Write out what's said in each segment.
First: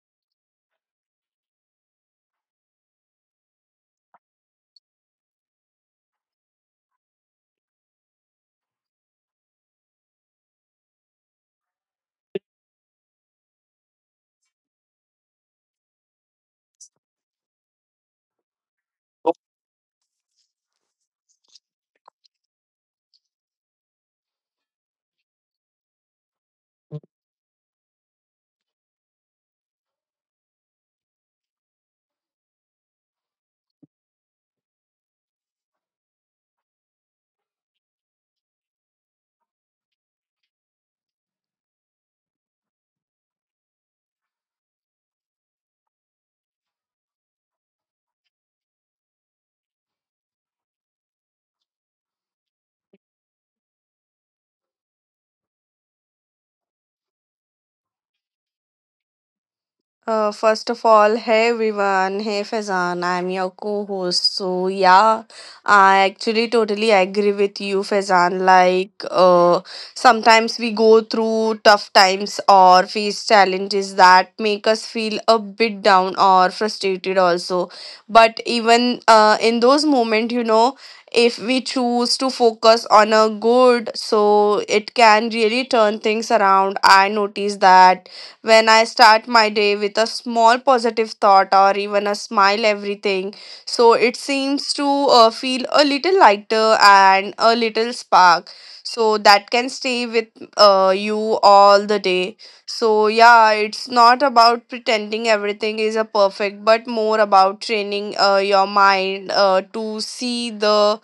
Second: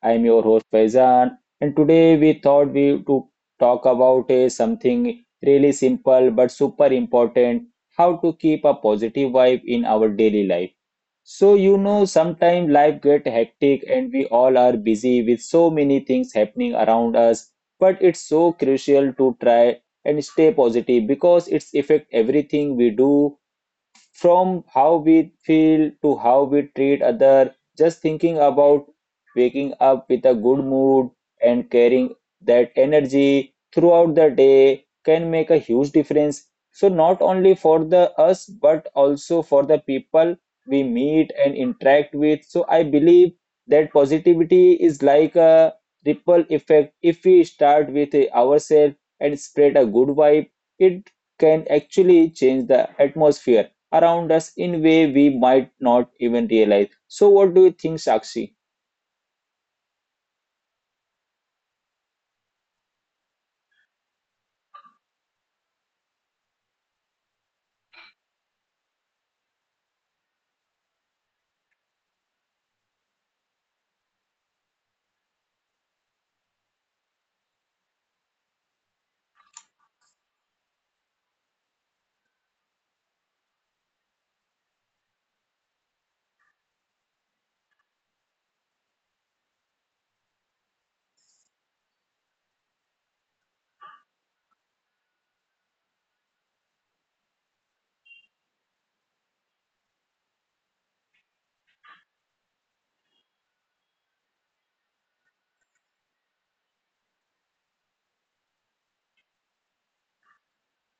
I'm your host Faizan, and today we thought we to talk about a something really simple but super important, how to keep a positive vibe in our daily life. So you know sometimes life get hectic and we all are busy with so many things happening around us, but it's so crucial to try and stay positive because it's affect everything we do from how we feel to how we treat other, just thinking about waking up with a good mood and carrying that energy throughout the day can make a huge difference. So not only for the us, but also for the people we meet and interact with. So I believe that positivity is like a ripple effect. If we start with ourselves and spread a good vibe, it can actually change the atmosphere around us in way we might not even realize. So what do you think, Sakshi? First of all, hey everyone, hey Faizan, I'm your co-host. So yeah, I actually totally agree with you, Faizan. Like, sometimes we go through tough times or face challenges that make us feel a bit down or frustrated also. But even in those moments, if we choose to focus on a good, so it can really turn things around. I notice that when I start my day with a small positive thought or even a smile, everything. So it seems to feel a little lighter and a little spark. So that can stay with you all the day. So yeah, it's not about pretending everything is a perfect, but more about training your mind to see the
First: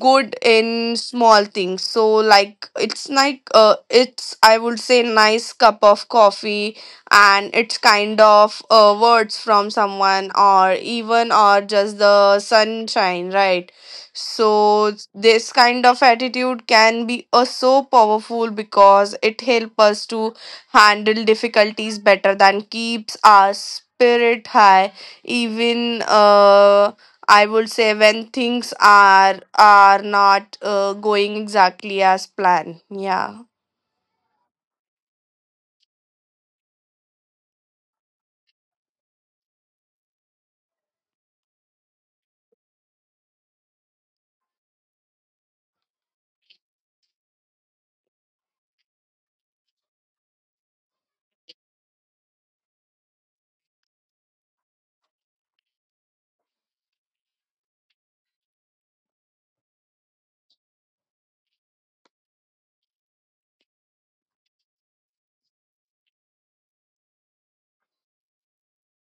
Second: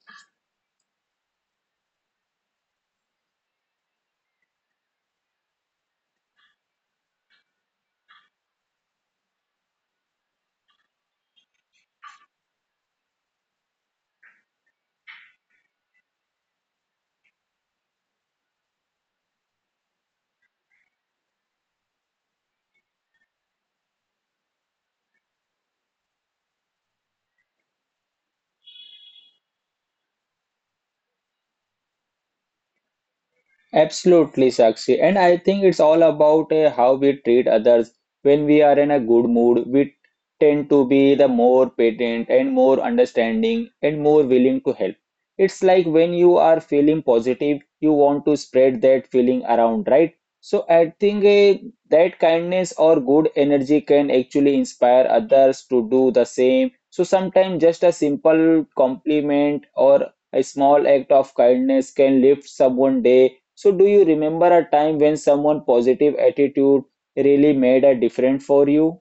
good in small things, so like it's like it's, I would say, nice cup of coffee, and it's kind of words from someone or even or just the sunshine, right? So this kind of attitude can be so powerful because it helps us to handle difficulties better than keeps our spirit high, even I would say when things are not going exactly as planned. Yeah. Absolutely, Sakshi. And I think it's all about how we treat others. When we are in a good mood, we tend to be the more patient and more understanding and more willing to help. It's like when you are feeling positive, you want to spread that feeling around, right? So I think that kindness or good energy can actually inspire others to do the same. So sometimes just a simple compliment or a small act of kindness can lift someone day so, do you remember a time when someone positive attitude really made a difference for you?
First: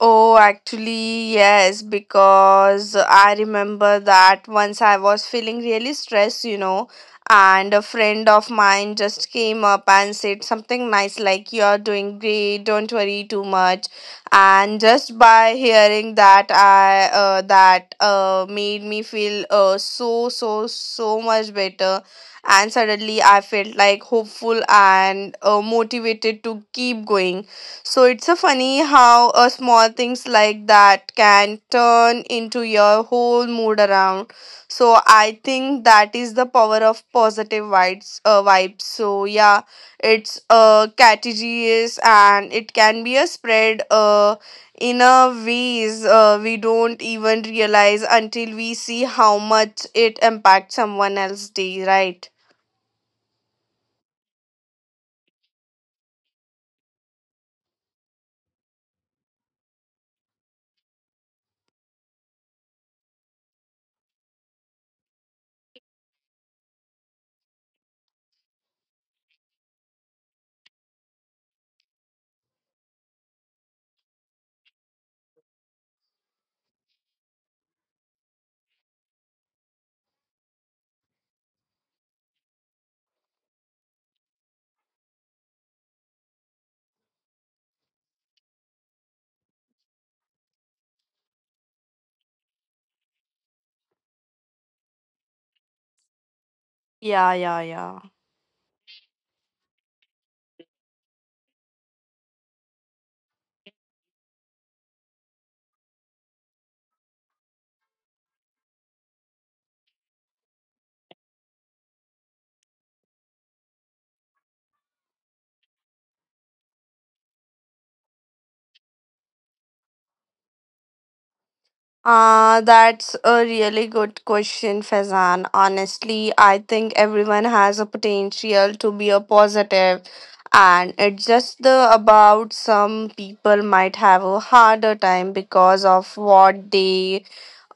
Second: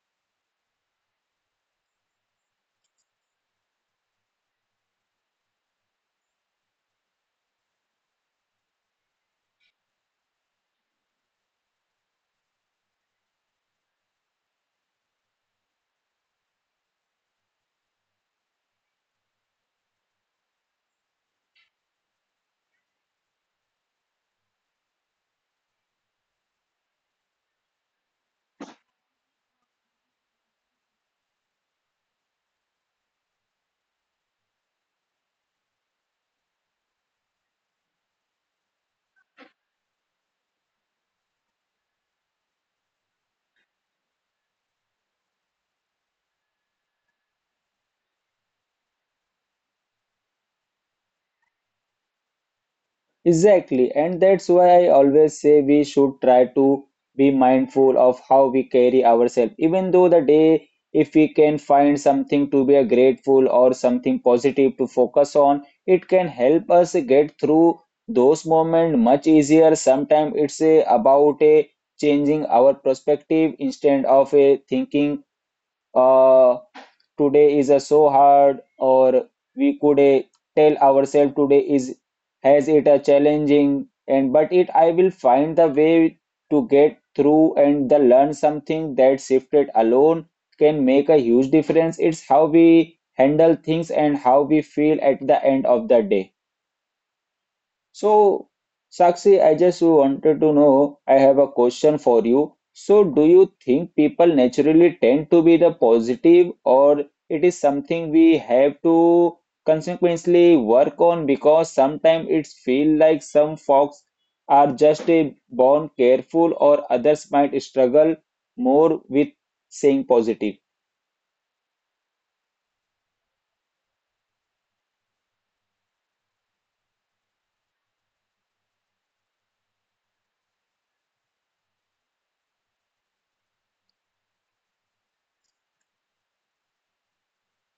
Oh, actually, yes, because I remember that once I was feeling really stressed, you know, and a friend of mine just came up and said something nice like, "You're doing great, don't worry too much." And just by hearing that, I that made me feel so much better. And suddenly I felt like hopeful and motivated to keep going. So it's a funny how a small things like that can turn into your whole mood around. So I think that is the power of positive vibes. Vibes. So yeah, it's contagious and it can be a spread in a ways we don't even realize until we see how much it impacts someone else's day. Right? Exactly, and that's why I always say we should try to be mindful of how we carry ourselves. Even though the day, if we can find something to be a grateful or something positive to focus on, it can help us get through those moments much easier. Sometimes it's a, about a changing our perspective instead of a thinking. Uh, Today is a so hard or we could tell ourselves today is has it a challenging and but it I will find the way to get through and the learn something that shifted alone can make a huge difference. It's how we handle things and how we feel at the end of the day. Yeah. Yeah. Yeah. So, Sakshi, I just wanted to know, I have a question for you. So, do you think people naturally tend to be the positive, or it is something we have to consequently work on because sometimes it feel like some folks are just a born careful or others might struggle more with saying positive. That's a really good question, Fazan. Honestly, I think everyone has a potential to be a positive, and it's just the about some people might have a harder time because of what they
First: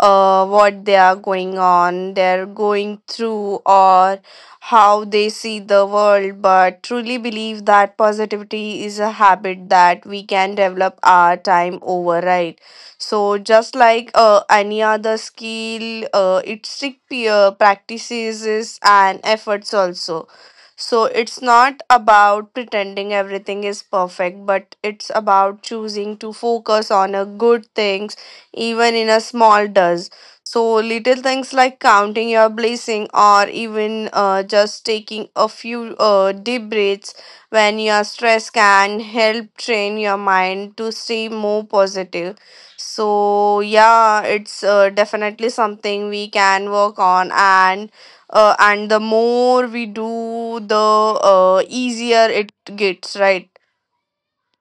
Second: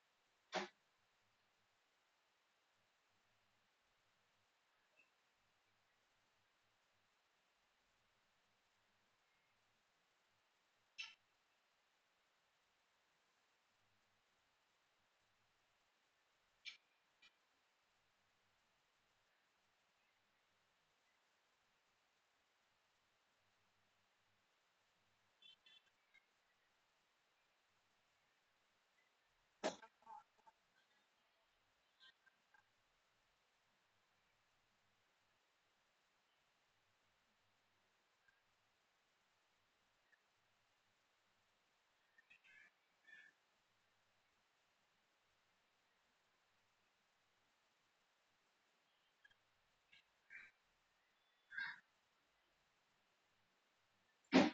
are going on, they're going through, or how they see the world, but truly believe that positivity is a habit that we can develop our time over, right? So just like any other skill, it's peer practices and efforts also. So it's not about pretending everything is perfect, but it's about choosing to focus on a good things, even in a small does. So little things like counting your blessing or even just taking a few deep breaths when you are stressed can help train your mind to stay more positive. So yeah, it's definitely something we can work on, and the more we do, the easier it gets, right?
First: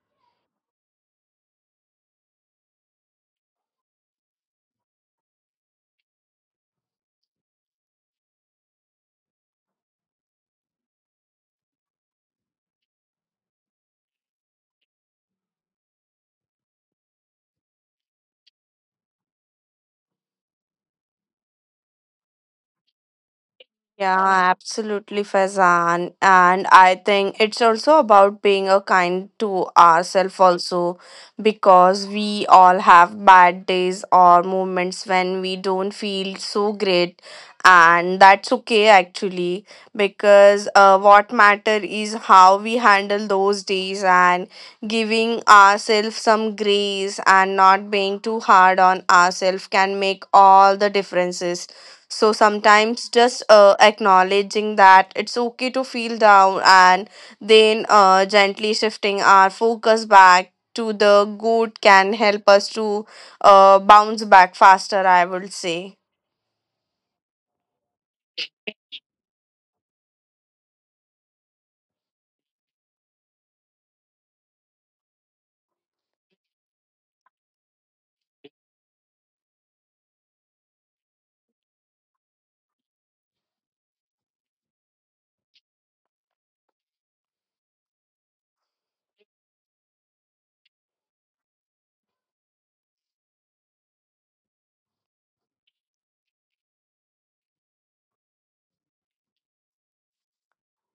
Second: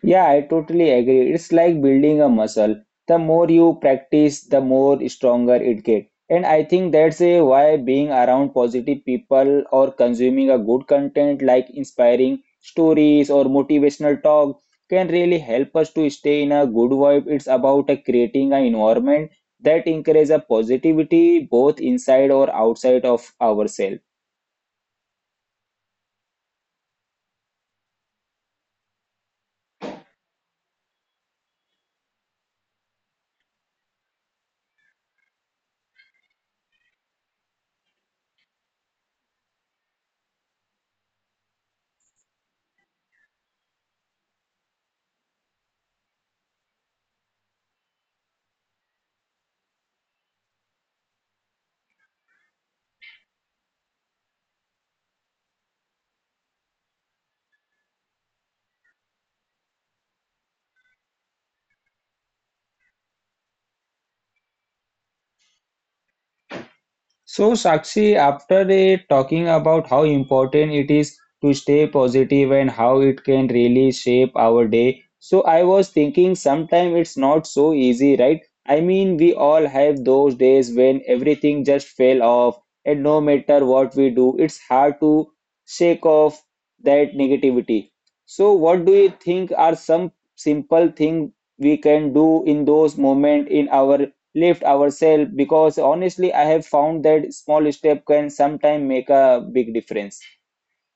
Yeah, I totally agree. It's like building a muscle. The more you practice, the more stronger it gets. And I think that's a why being around positive people or consuming a good content like inspiring stories or motivational talk can really help us to stay in a good vibe. It's about creating an environment that encourages a positivity both inside or outside of ourselves. Yeah, absolutely, Faizan. And I think it's also about being a kind to ourselves also, because we all have bad days or moments when we don't feel so great. And that's okay actually, because what matter is how we handle those days, and giving ourselves some grace and not being too hard on ourselves can make all the differences. So sometimes just acknowledging that it's okay to feel down, and then gently shifting our focus back to the good can help us to bounce back faster, I would say. So, Sakshi, after the talking about how important it is to stay positive and how it can really shape our day, so I was thinking sometimes it's not so easy, right? I mean, we all have those days when everything just fell off, and no matter what we do, it's hard to shake off that negativity. So, what do you think are some simple things we can do in those moments in our lift ourselves because honestly I have found that small step can sometimes make a big difference?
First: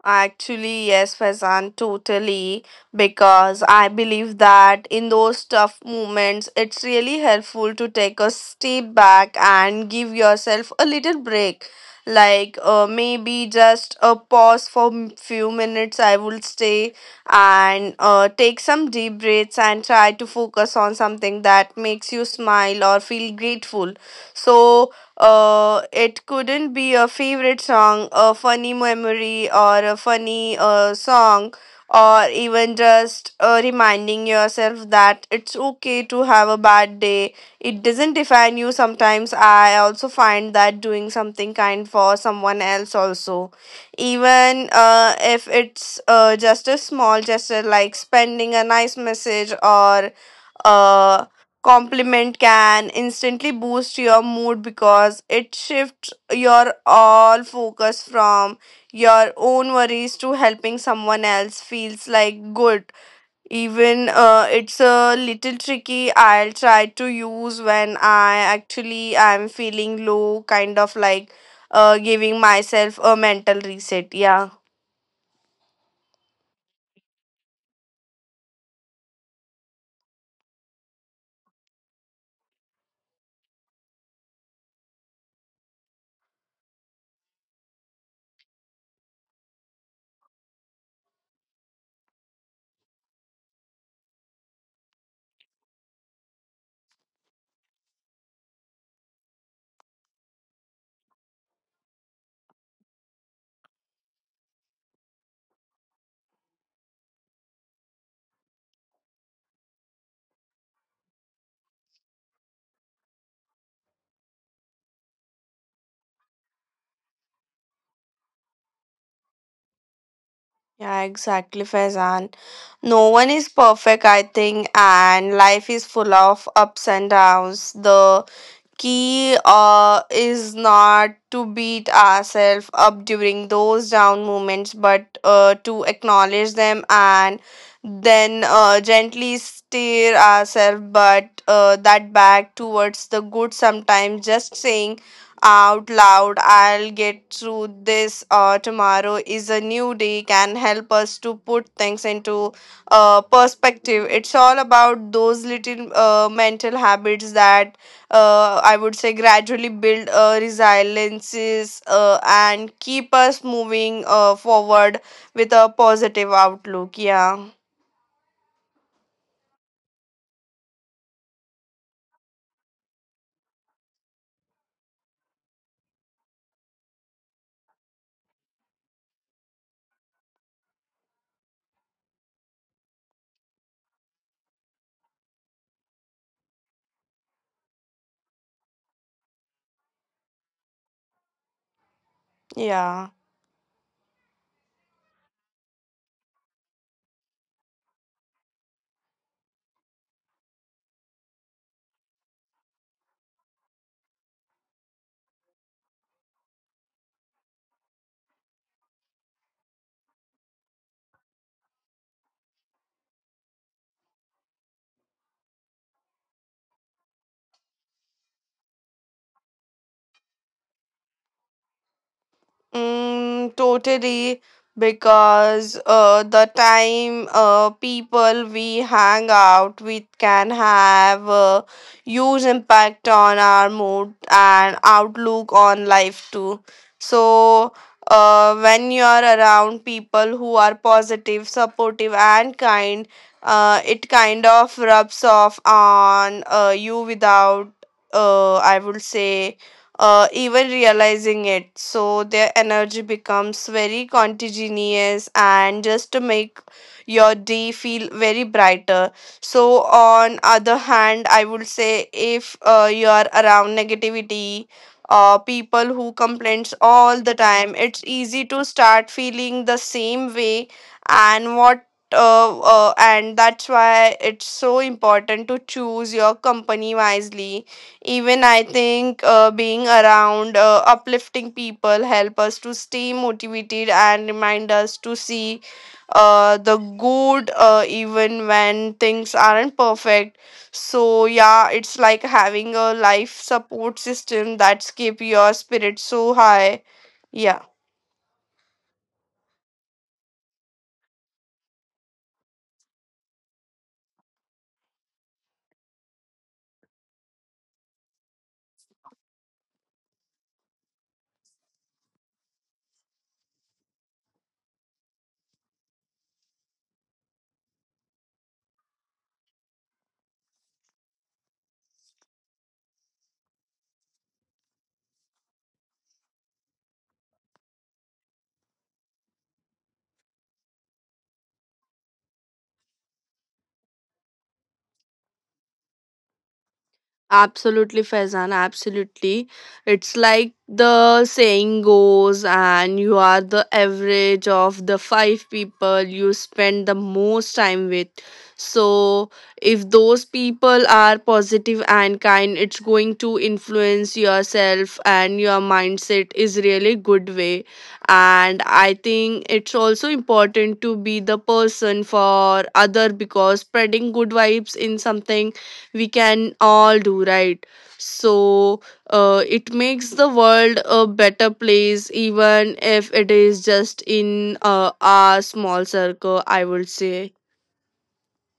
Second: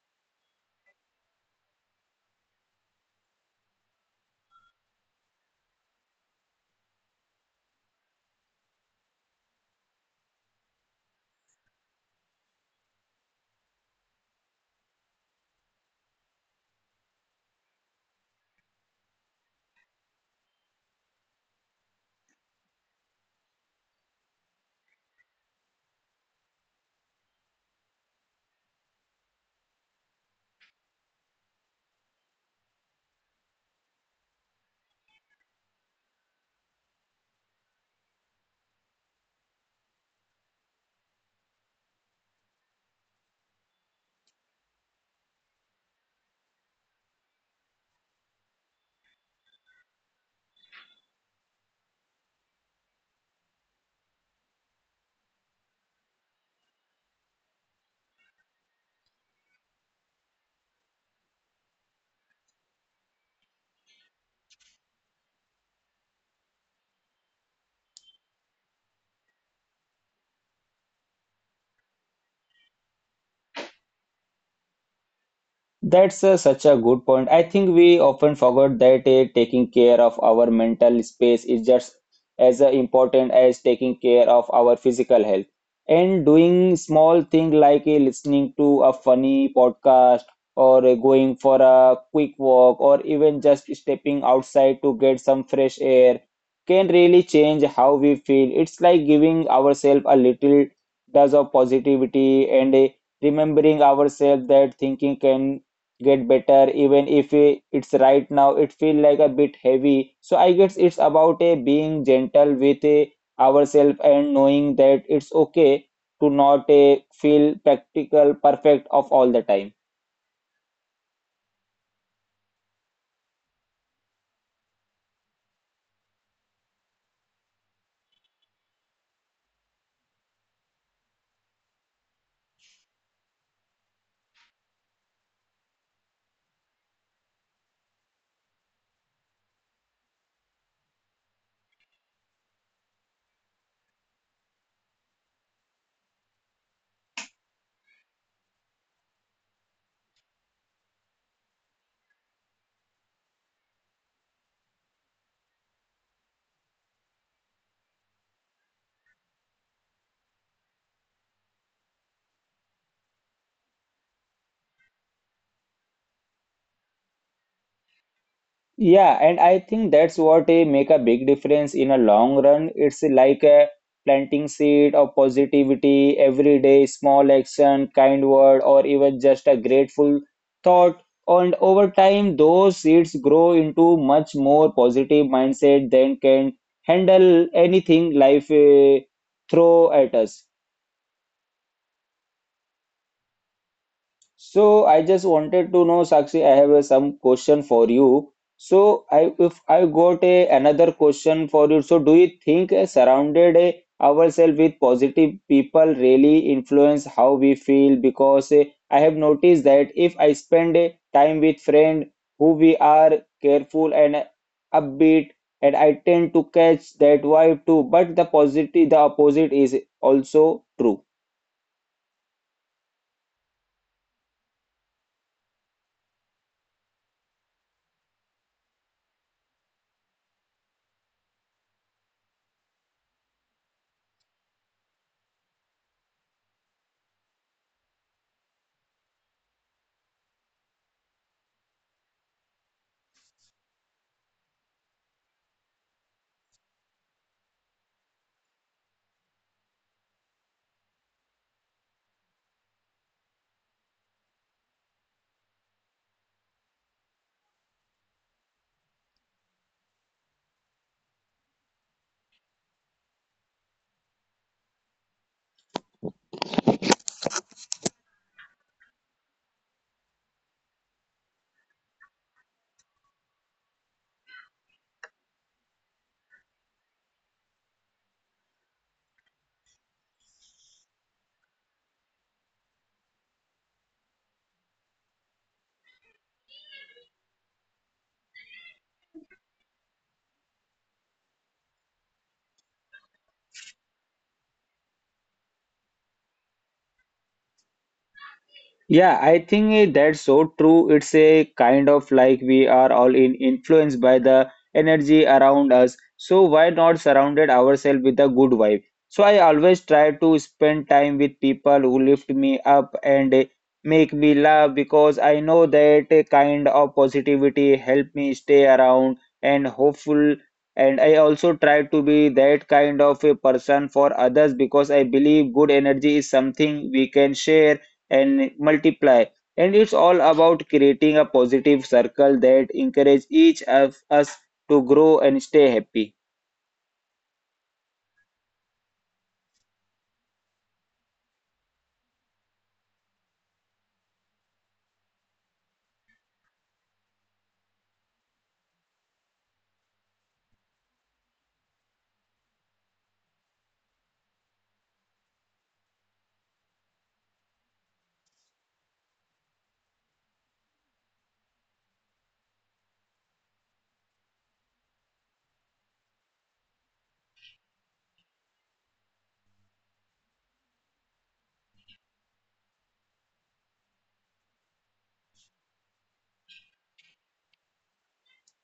Actually, yes, Faizan, totally. Because I believe that in those tough moments, it's really helpful to take a step back and give yourself a little break. Like maybe just a pause for few minutes, I would stay, and take some deep breaths and try to focus on something that makes you smile or feel grateful. So it couldn't be a favorite song, a funny memory, or a funny song, or even just reminding yourself that it's okay to have a bad day. It doesn't define you. Sometimes I also find that doing something kind for someone else, also, even if it's just a small gesture like spending a nice message or uh, compliment can instantly boost your mood because it shifts your all focus from your own worries to helping someone else feels like good, even it's a little tricky. I'll try to use when I'm feeling low, kind of like giving myself a mental reset. Yeah. That's such a good point. I think we often forget that taking care of our mental space is just as important as taking care of our physical health. And doing small things like listening to a funny podcast or going for a quick walk or even just stepping outside to get some fresh air can really change how we feel. It's like giving ourselves a little dose of positivity and a remembering ourselves that thinking can get better even if I- it's right now it feel like a bit heavy. So I guess it's about a being gentle with a ourselves and knowing that it's okay to not a feel practical perfect of all the time. Yeah, exactly, Faizan. No one is perfect, I think, and life is full of ups and downs. The key is not to beat ourselves up during those down moments, but to acknowledge them, and then gently steer ourselves but that back towards the good. Sometimes just saying out loud, "I'll get through this, tomorrow is a new day," can help us to put things into perspective. It's all about those little mental habits that I would say gradually build resiliences and keep us moving forward with a positive outlook. Yeah, Yeah, and I think that's what make a big difference in a long run. It's like a planting seed of positivity every day, small action, kind word, or even just a grateful thought. And over time, those seeds grow into much more positive mindset than can handle anything life throw at us. yeah. So I just wanted to know, Sakshi, I have some question for you. So I if I got a, another question for you. So do you think surrounded ourselves with positive people really influence how we feel? Because I have noticed that if I spend time with friend who we are careful and upbeat, and I tend to catch that vibe too. But the positive, the opposite is also true. Mm, totally, because the time people we hang out with can have a huge impact on our mood and outlook on life too. So, when you are around people who are positive, supportive, and kind, it kind of rubs off on you without, I would say even realizing it. So their energy becomes very contagious and just to make your day feel very brighter. So on other hand, I would say if you are around negativity, people who complains all the time, it's easy to start feeling the same way, and what and that's why it's so important to choose your company wisely. Even I think being around uplifting people help us to stay motivated and remind us to see the good even when things aren't perfect. So yeah, it's like having a life support system that's keep your spirit so high. Yeah. Yeah, I think that's so true. It's a kind of like we are all in influenced by the energy around us. So why not surrounded ourselves with a good vibe? So I always try to spend time with people who lift me up and make me laugh because I know that a kind of positivity help me stay around and hopeful. And I also try to be that kind of a person for others because I believe good energy is something we can share and multiply. And it's all about creating a positive circle that encourages each of us to grow and stay happy. Absolutely, Faizan. Absolutely. It's like the saying goes, and you are the average of the 5 people you spend the most time with. So, if those people are positive and kind, it's going to influence yourself and your mindset is really good way. And I think it's also important to be the person for other, because spreading good vibes in something we can all do, right? So it makes the world a better place, even if it is just in our small circle, I would say.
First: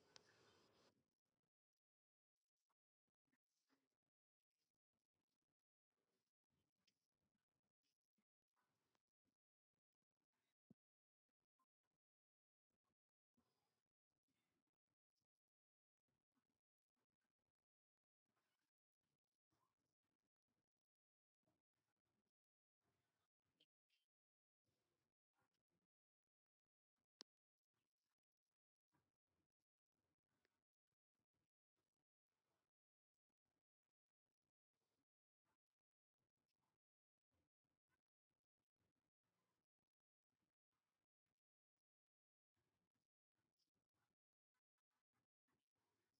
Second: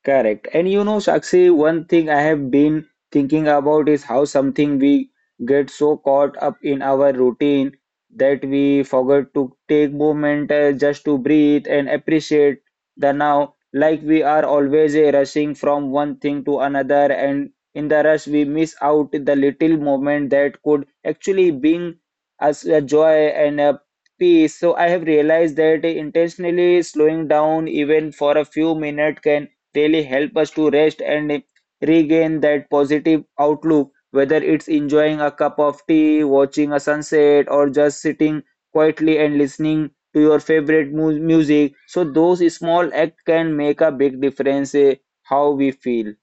Correct. And you know, Sakshi, one thing I have been thinking about is how something we get so caught up in our routine that we forget to take moment just to breathe and appreciate the now. Like we are always rushing from one thing to another, and in the rush, we miss out the little moment that could actually bring us a joy and a peace. So I have realized that intentionally slowing down even for a few minutes can really help us to rest and regain that positive outlook, whether it's enjoying a cup of tea, watching a sunset, or just sitting quietly and listening to your favorite music. So those small acts can make a big difference how we feel.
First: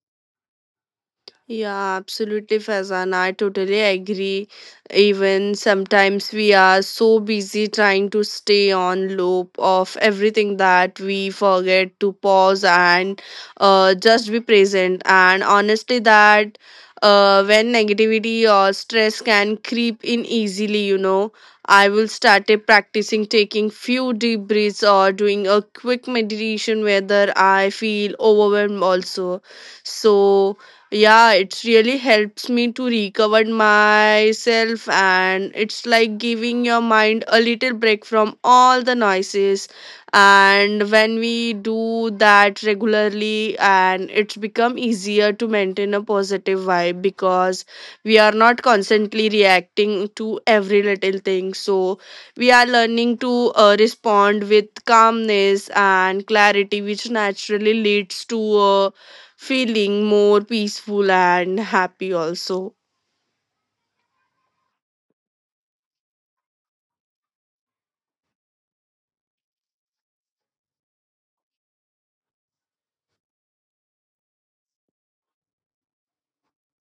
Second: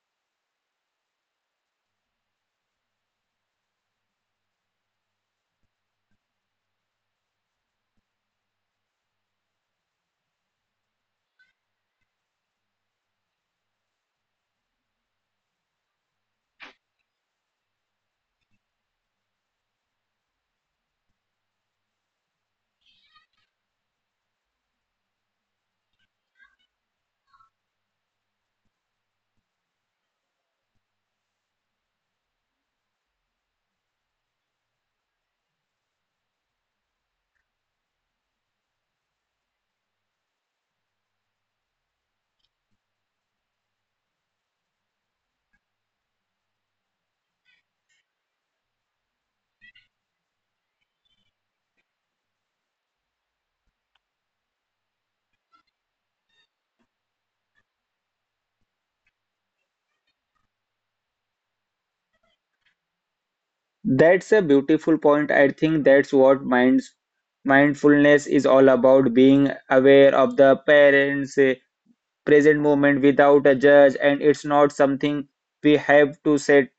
Yeah, absolutely, Faizan. I totally agree. Even sometimes we are so busy trying to stay on loop of everything that we forget to pause and just be present. And honestly, that when negativity or stress can creep in easily, you know, I will started practicing taking few deep breaths or doing a quick meditation whether I feel overwhelmed also. So yeah, it really helps me to recover myself, and it's like giving your mind a little break from all the noises. And when we do that regularly, and it's become easier to maintain a positive vibe, because we are not constantly reacting to every little thing. So we are learning to respond with calmness and clarity, which naturally leads to a feeling more peaceful and happy also. That's a beautiful point. I think that's what minds mindfulness is all about being aware of the parents present moment without a judge, and it's not something we have to set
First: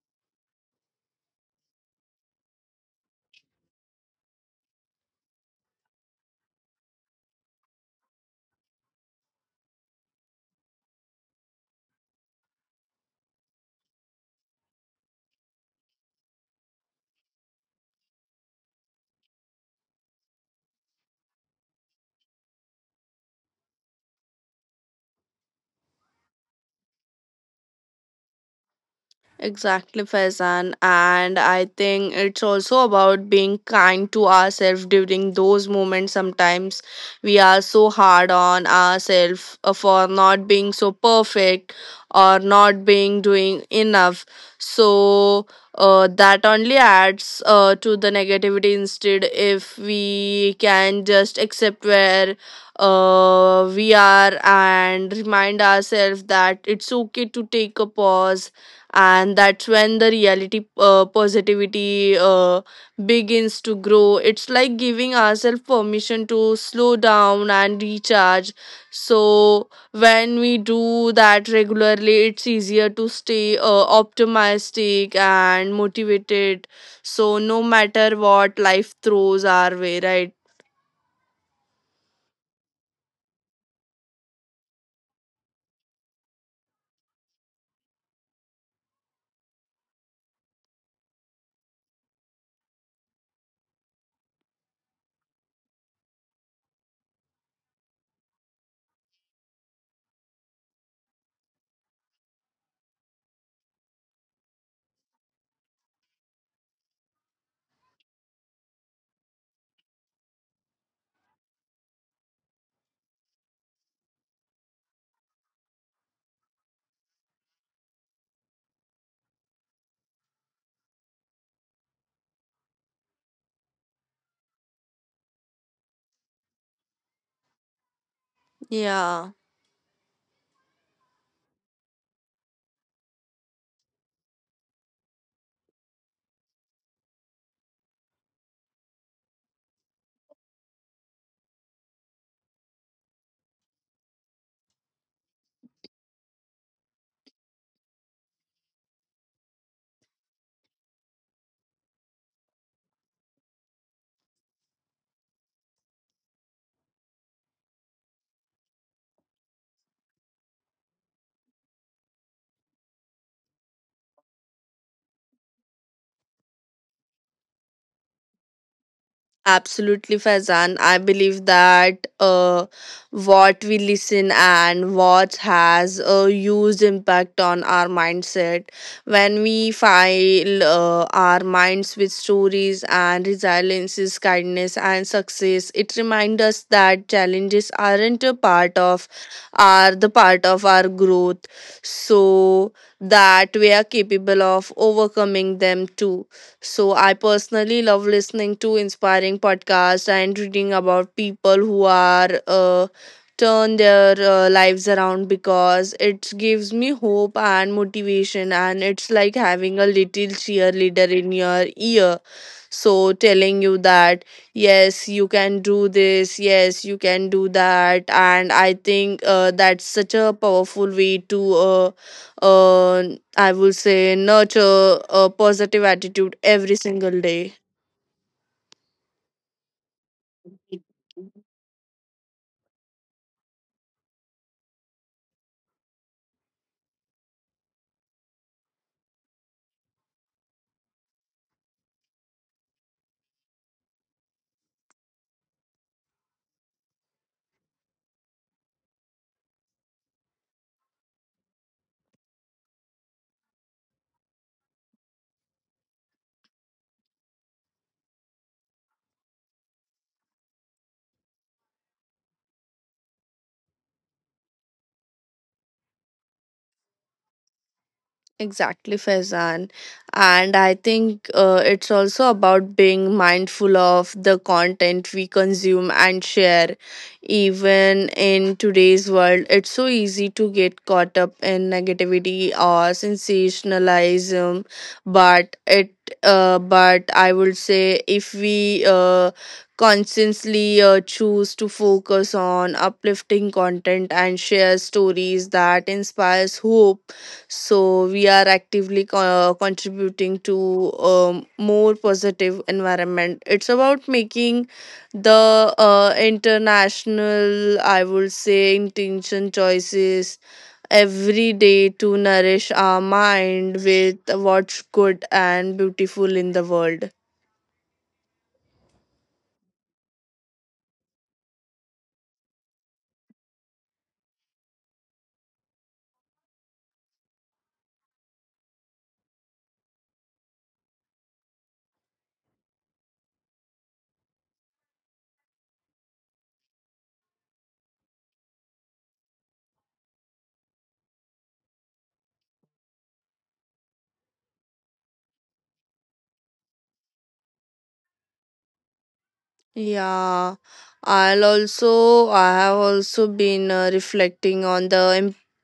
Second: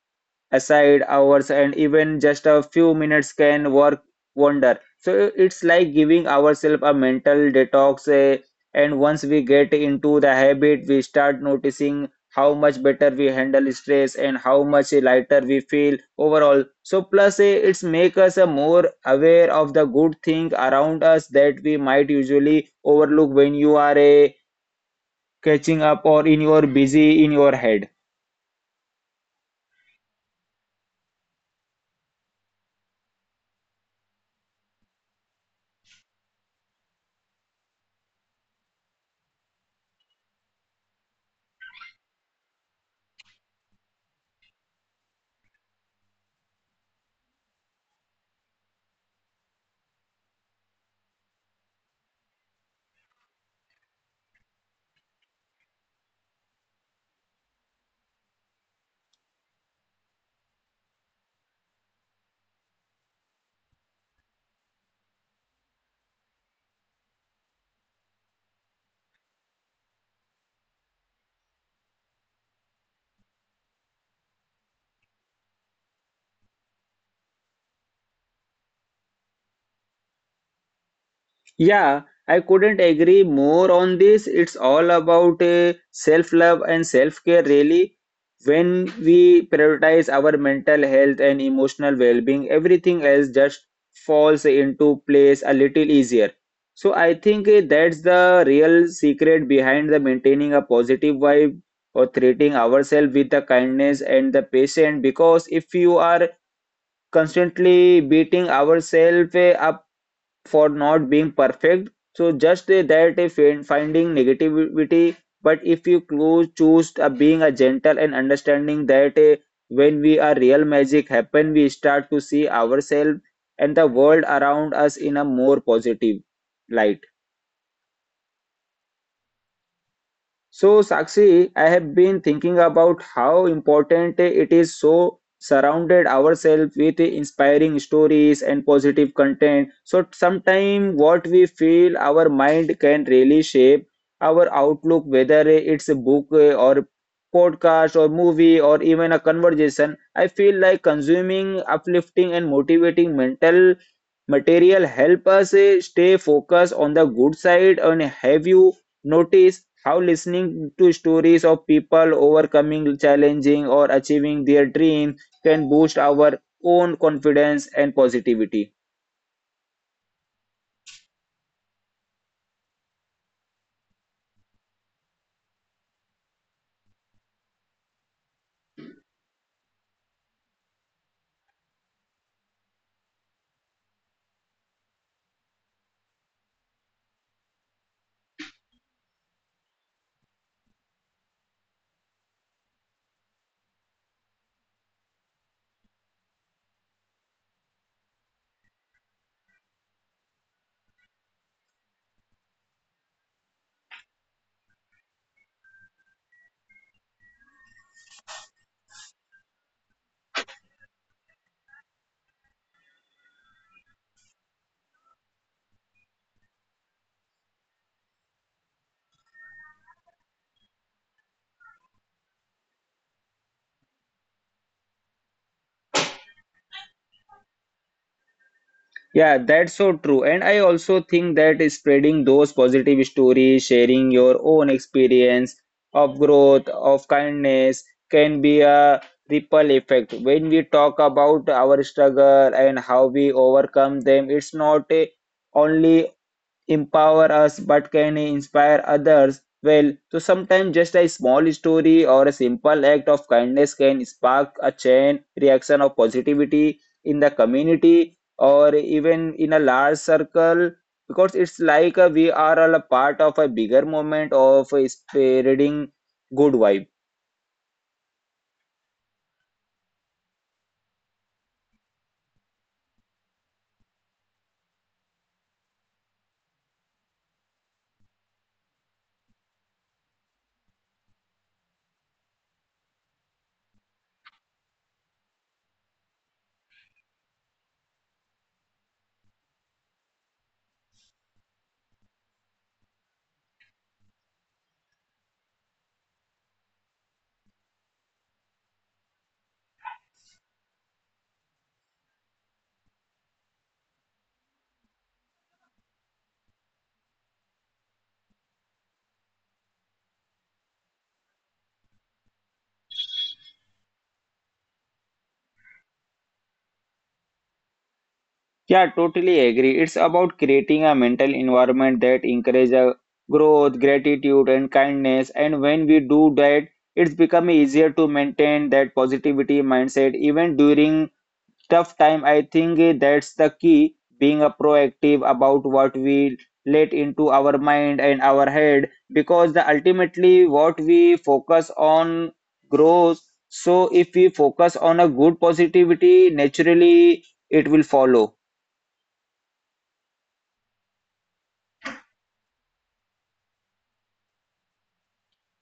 aside hours, and even just a few minutes can work wonder. So it's like giving ourselves a mental detox, and once we get into the habit we start noticing how much better we handle stress and how much lighter we feel overall. So plus it's make us a more aware of the good thing around us that we might usually overlook when you are catching up or in your busy in your head. Exactly, Faizan. And I think it's also about being kind to ourselves during those moments. Sometimes we are so hard on ourselves for not being so perfect or not being doing enough. So that only adds to the negativity. Instead, if we can just accept where we are and remind ourselves that it's okay to take a pause, and that's when the reality positivity begins to grow. It's like giving ourselves permission to slow down and recharge. So when we do that regularly, it's easier to stay optimistic and motivated, so no matter what life throws our way, right? Yeah, I couldn't agree more on this. It's all about self-love and self-care, really. When we prioritize our mental health and emotional well-being, everything else just falls into place a little easier. So I think that's the real secret behind the maintaining a positive vibe or treating ourselves with the kindness and the patience. Because if you are constantly beating ourselves up for not being perfect, so just that finding negativity, but if you close, choose being a gentle and understanding that when we are real magic happen we start to see ourselves and the world around us in a more positive light. Yeah. So, Sakshi, I have been thinking about how important it is so surrounded ourselves with inspiring stories and positive content. So, sometimes what we feel, our mind can really shape our outlook, whether it's a book or podcast or movie or even a conversation. I feel like consuming uplifting and motivating mental material help us stay focused on the good side. And have you noticed how listening to stories of people overcoming challenging or achieving their dreams can boost our own confidence and positivity? Absolutely, Faizan. I believe that what we listen and watch has a huge impact on our mindset. When we file our minds with stories and resiliences, kindness, and success, it reminds us that challenges aren't a part of, are the part of our growth. So that we are capable of overcoming them too. So I personally love listening to inspiring podcasts and reading about people who are turn their lives around, because it gives me hope and motivation, and it's like having a little cheerleader in your ear, so telling you that, yes, you can do this, yes, you can do that. And I think that's such a powerful way to, I would say, nurture a positive attitude every single day. Yeah, that's so true. And I also think that spreading those positive stories, sharing your own experience of growth, of kindness, can be a ripple effect. When we talk about our struggle and how we overcome them, it's not a, only empower us but can inspire others. Well, so sometimes just a small story or a simple act of kindness can spark a chain reaction of positivity in the community or even in a large circle because it's like we are all a part of a bigger movement of spreading good vibe. Exactly, Faizan. And I think it's also about being mindful of the content we consume and share. Even in today's world, it's so easy to get caught up in negativity or sensationalism. But it, but I would say if we consciously choose to focus on uplifting content and share stories that inspires hope, so we are actively contributing to more positive environment. It's about making the international, I would say, intention choices every day to nourish our mind with what's good and beautiful in the world. Yeah, totally agree. It's about creating a mental environment that encourages growth, gratitude, and kindness. And when we do that, it's become easier to maintain that positivity mindset even during tough time. I think that's the key, being a proactive about what we let into our mind and our head, because the ultimately what we focus on grows. So if we focus on a good positivity, naturally it will follow. Yeah, I have also been reflecting on the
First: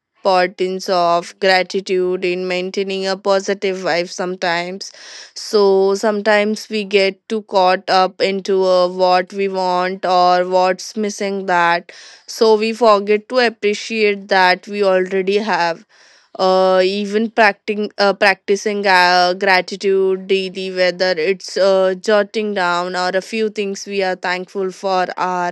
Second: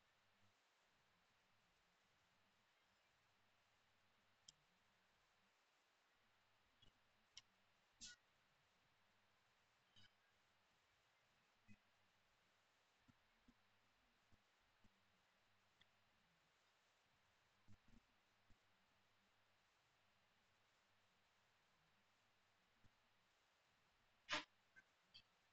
importance of gratitude in maintaining a positive vibe sometimes, so sometimes we get too caught up into what we want or what's missing, that so we forget to appreciate that we already have. Even practicing gratitude daily, whether it's jotting down or a few things we are thankful for, or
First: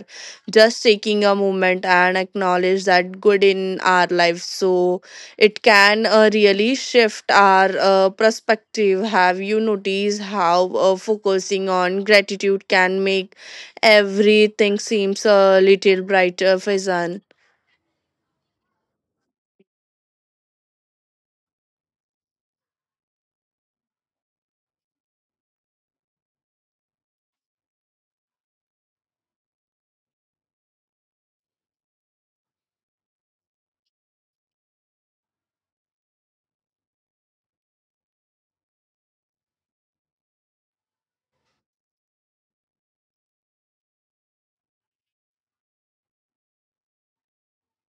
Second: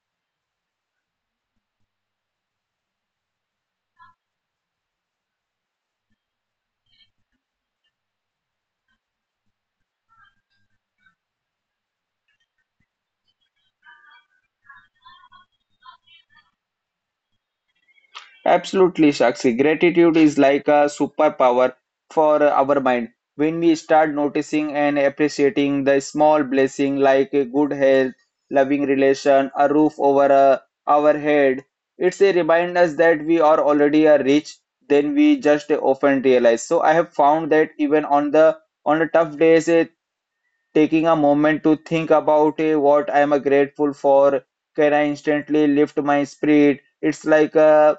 just taking a moment and acknowledge that good in our life, so it can really shift our perspective. Have you noticed how focusing on gratitude can make everything seems a little brighter, Faizan? Absolutely, Sakshi. Gratitude is like a superpower for our mind. When we start noticing and appreciating the small blessing like a good health, loving relation, a roof over our head, it's a remind us that we are already a rich than we just often realize. So I have found that even on the tough days, taking a moment to think about what I am grateful for can I instantly lift my spirit. It's like a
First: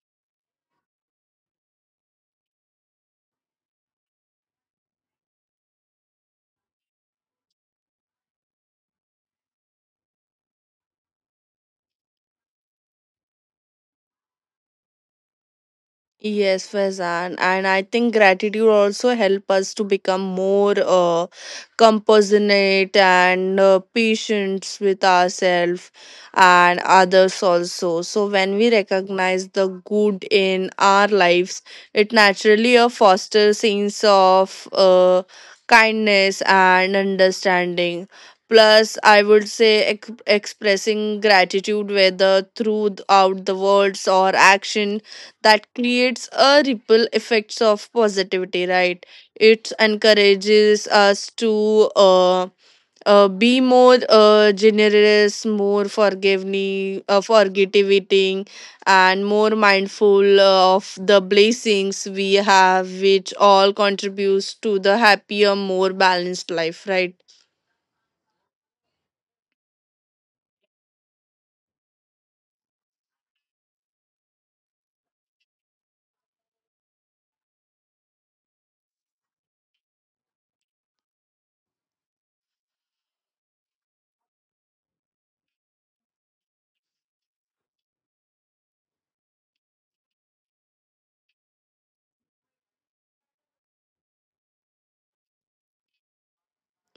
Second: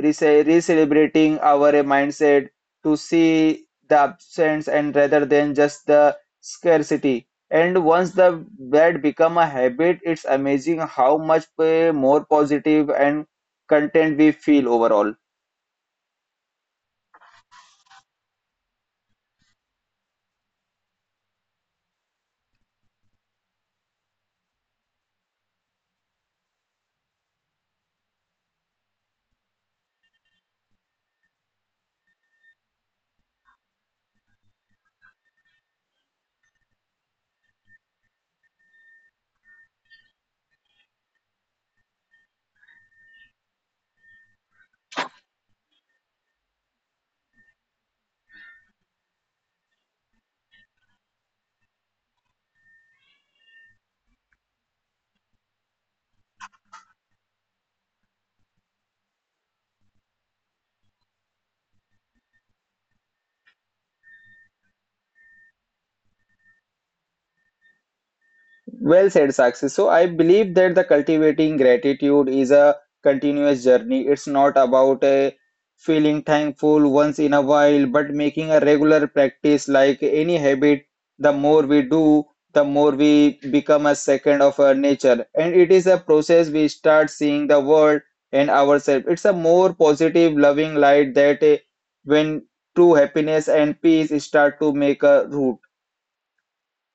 recalibrating our mindset to see the absence and rather than just the scarcity and once the that become a habit it's amazing how much more positive and content we feel overall. Yes, Faizan, and I think gratitude also help us to become more compassionate and patient with ourselves and others also. So when we recognize the good in our lives, it naturally fosters sense of kindness and understanding. Plus, I would say expressing gratitude, whether throughout the words or action, that creates a ripple effects of positivity, right? It encourages us to be more generous, more forgiving, and more mindful of the blessings we have, which all contributes to the happier more balanced life, right? Well said, Sakshi. So I believe that the cultivating gratitude is a continuous journey. It's not about a feeling thankful once in a while, but making a regular practice like any habit. The more we do, the more we become a second of our nature. And it is a process we start seeing the world and ourselves. It's a more positive, loving light that when true happiness and peace start to make a root.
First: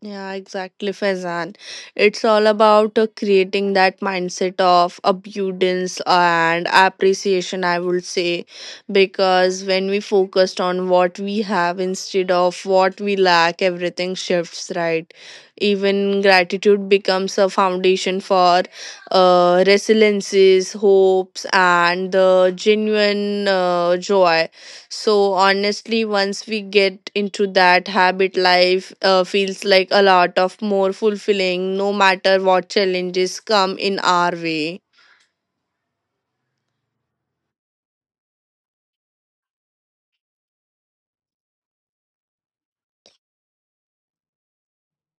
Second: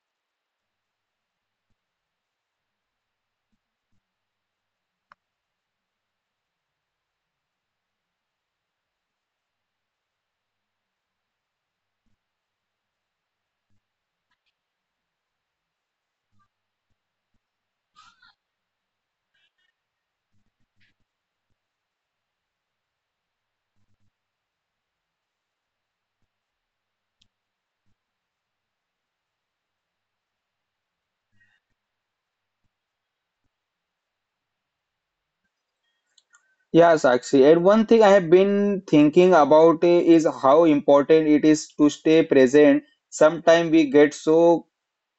Yeah, exactly, Faizan. It's all about creating that mindset of abundance and appreciation, I would say, because when we focused on what we have instead of what we lack, everything shifts, right? Even gratitude becomes a foundation for resiliences, hopes, and the genuine joy. So honestly, once we get into that habit, life feels like a lot of more fulfilling, no matter what challenges come in our way. Yeah, Sakshi. And one thing I have been thinking about is how important it is to stay present. Sometimes we get so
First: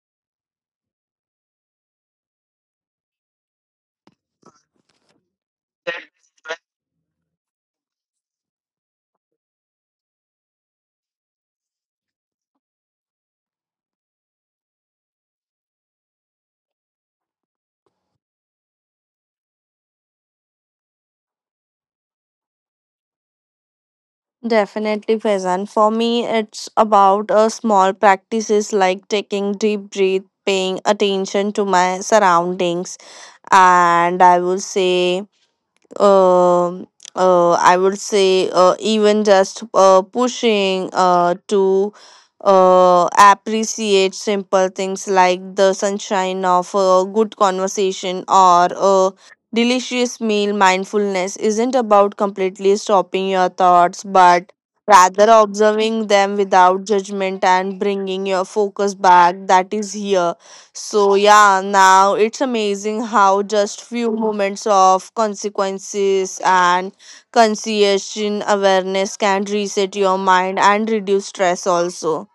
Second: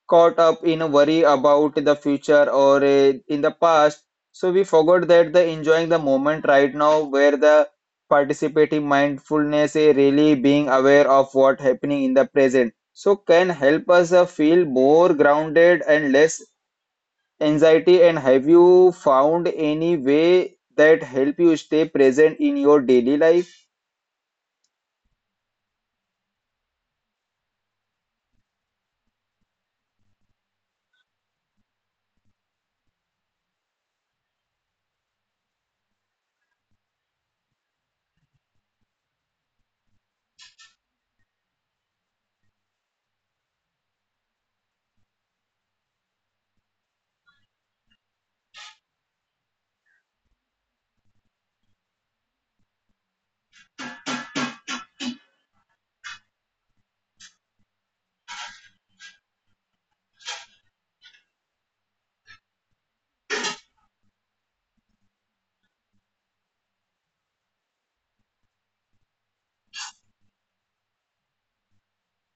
caught up in a worry about the future or in the past, so we forgot that the enjoying the moment right now, where the participating mindfulness is really being aware of what happening in the present. So can help us feel more grounded and less anxiety. And have you found any way that help you stay present in your daily life? Definitely present. For me, it's about a small practices like taking deep breath, paying attention to my surroundings, and I will say um I would say even just pushing to appreciate simple things like the sunshine of a good conversation or a delicious meal. Mindfulness isn't about completely stopping your thoughts, but rather observing them without judgment and bringing your focus back that is here. So yeah, now it's amazing how just few moments of consequences and conciliation awareness can reset your mind and reduce stress also.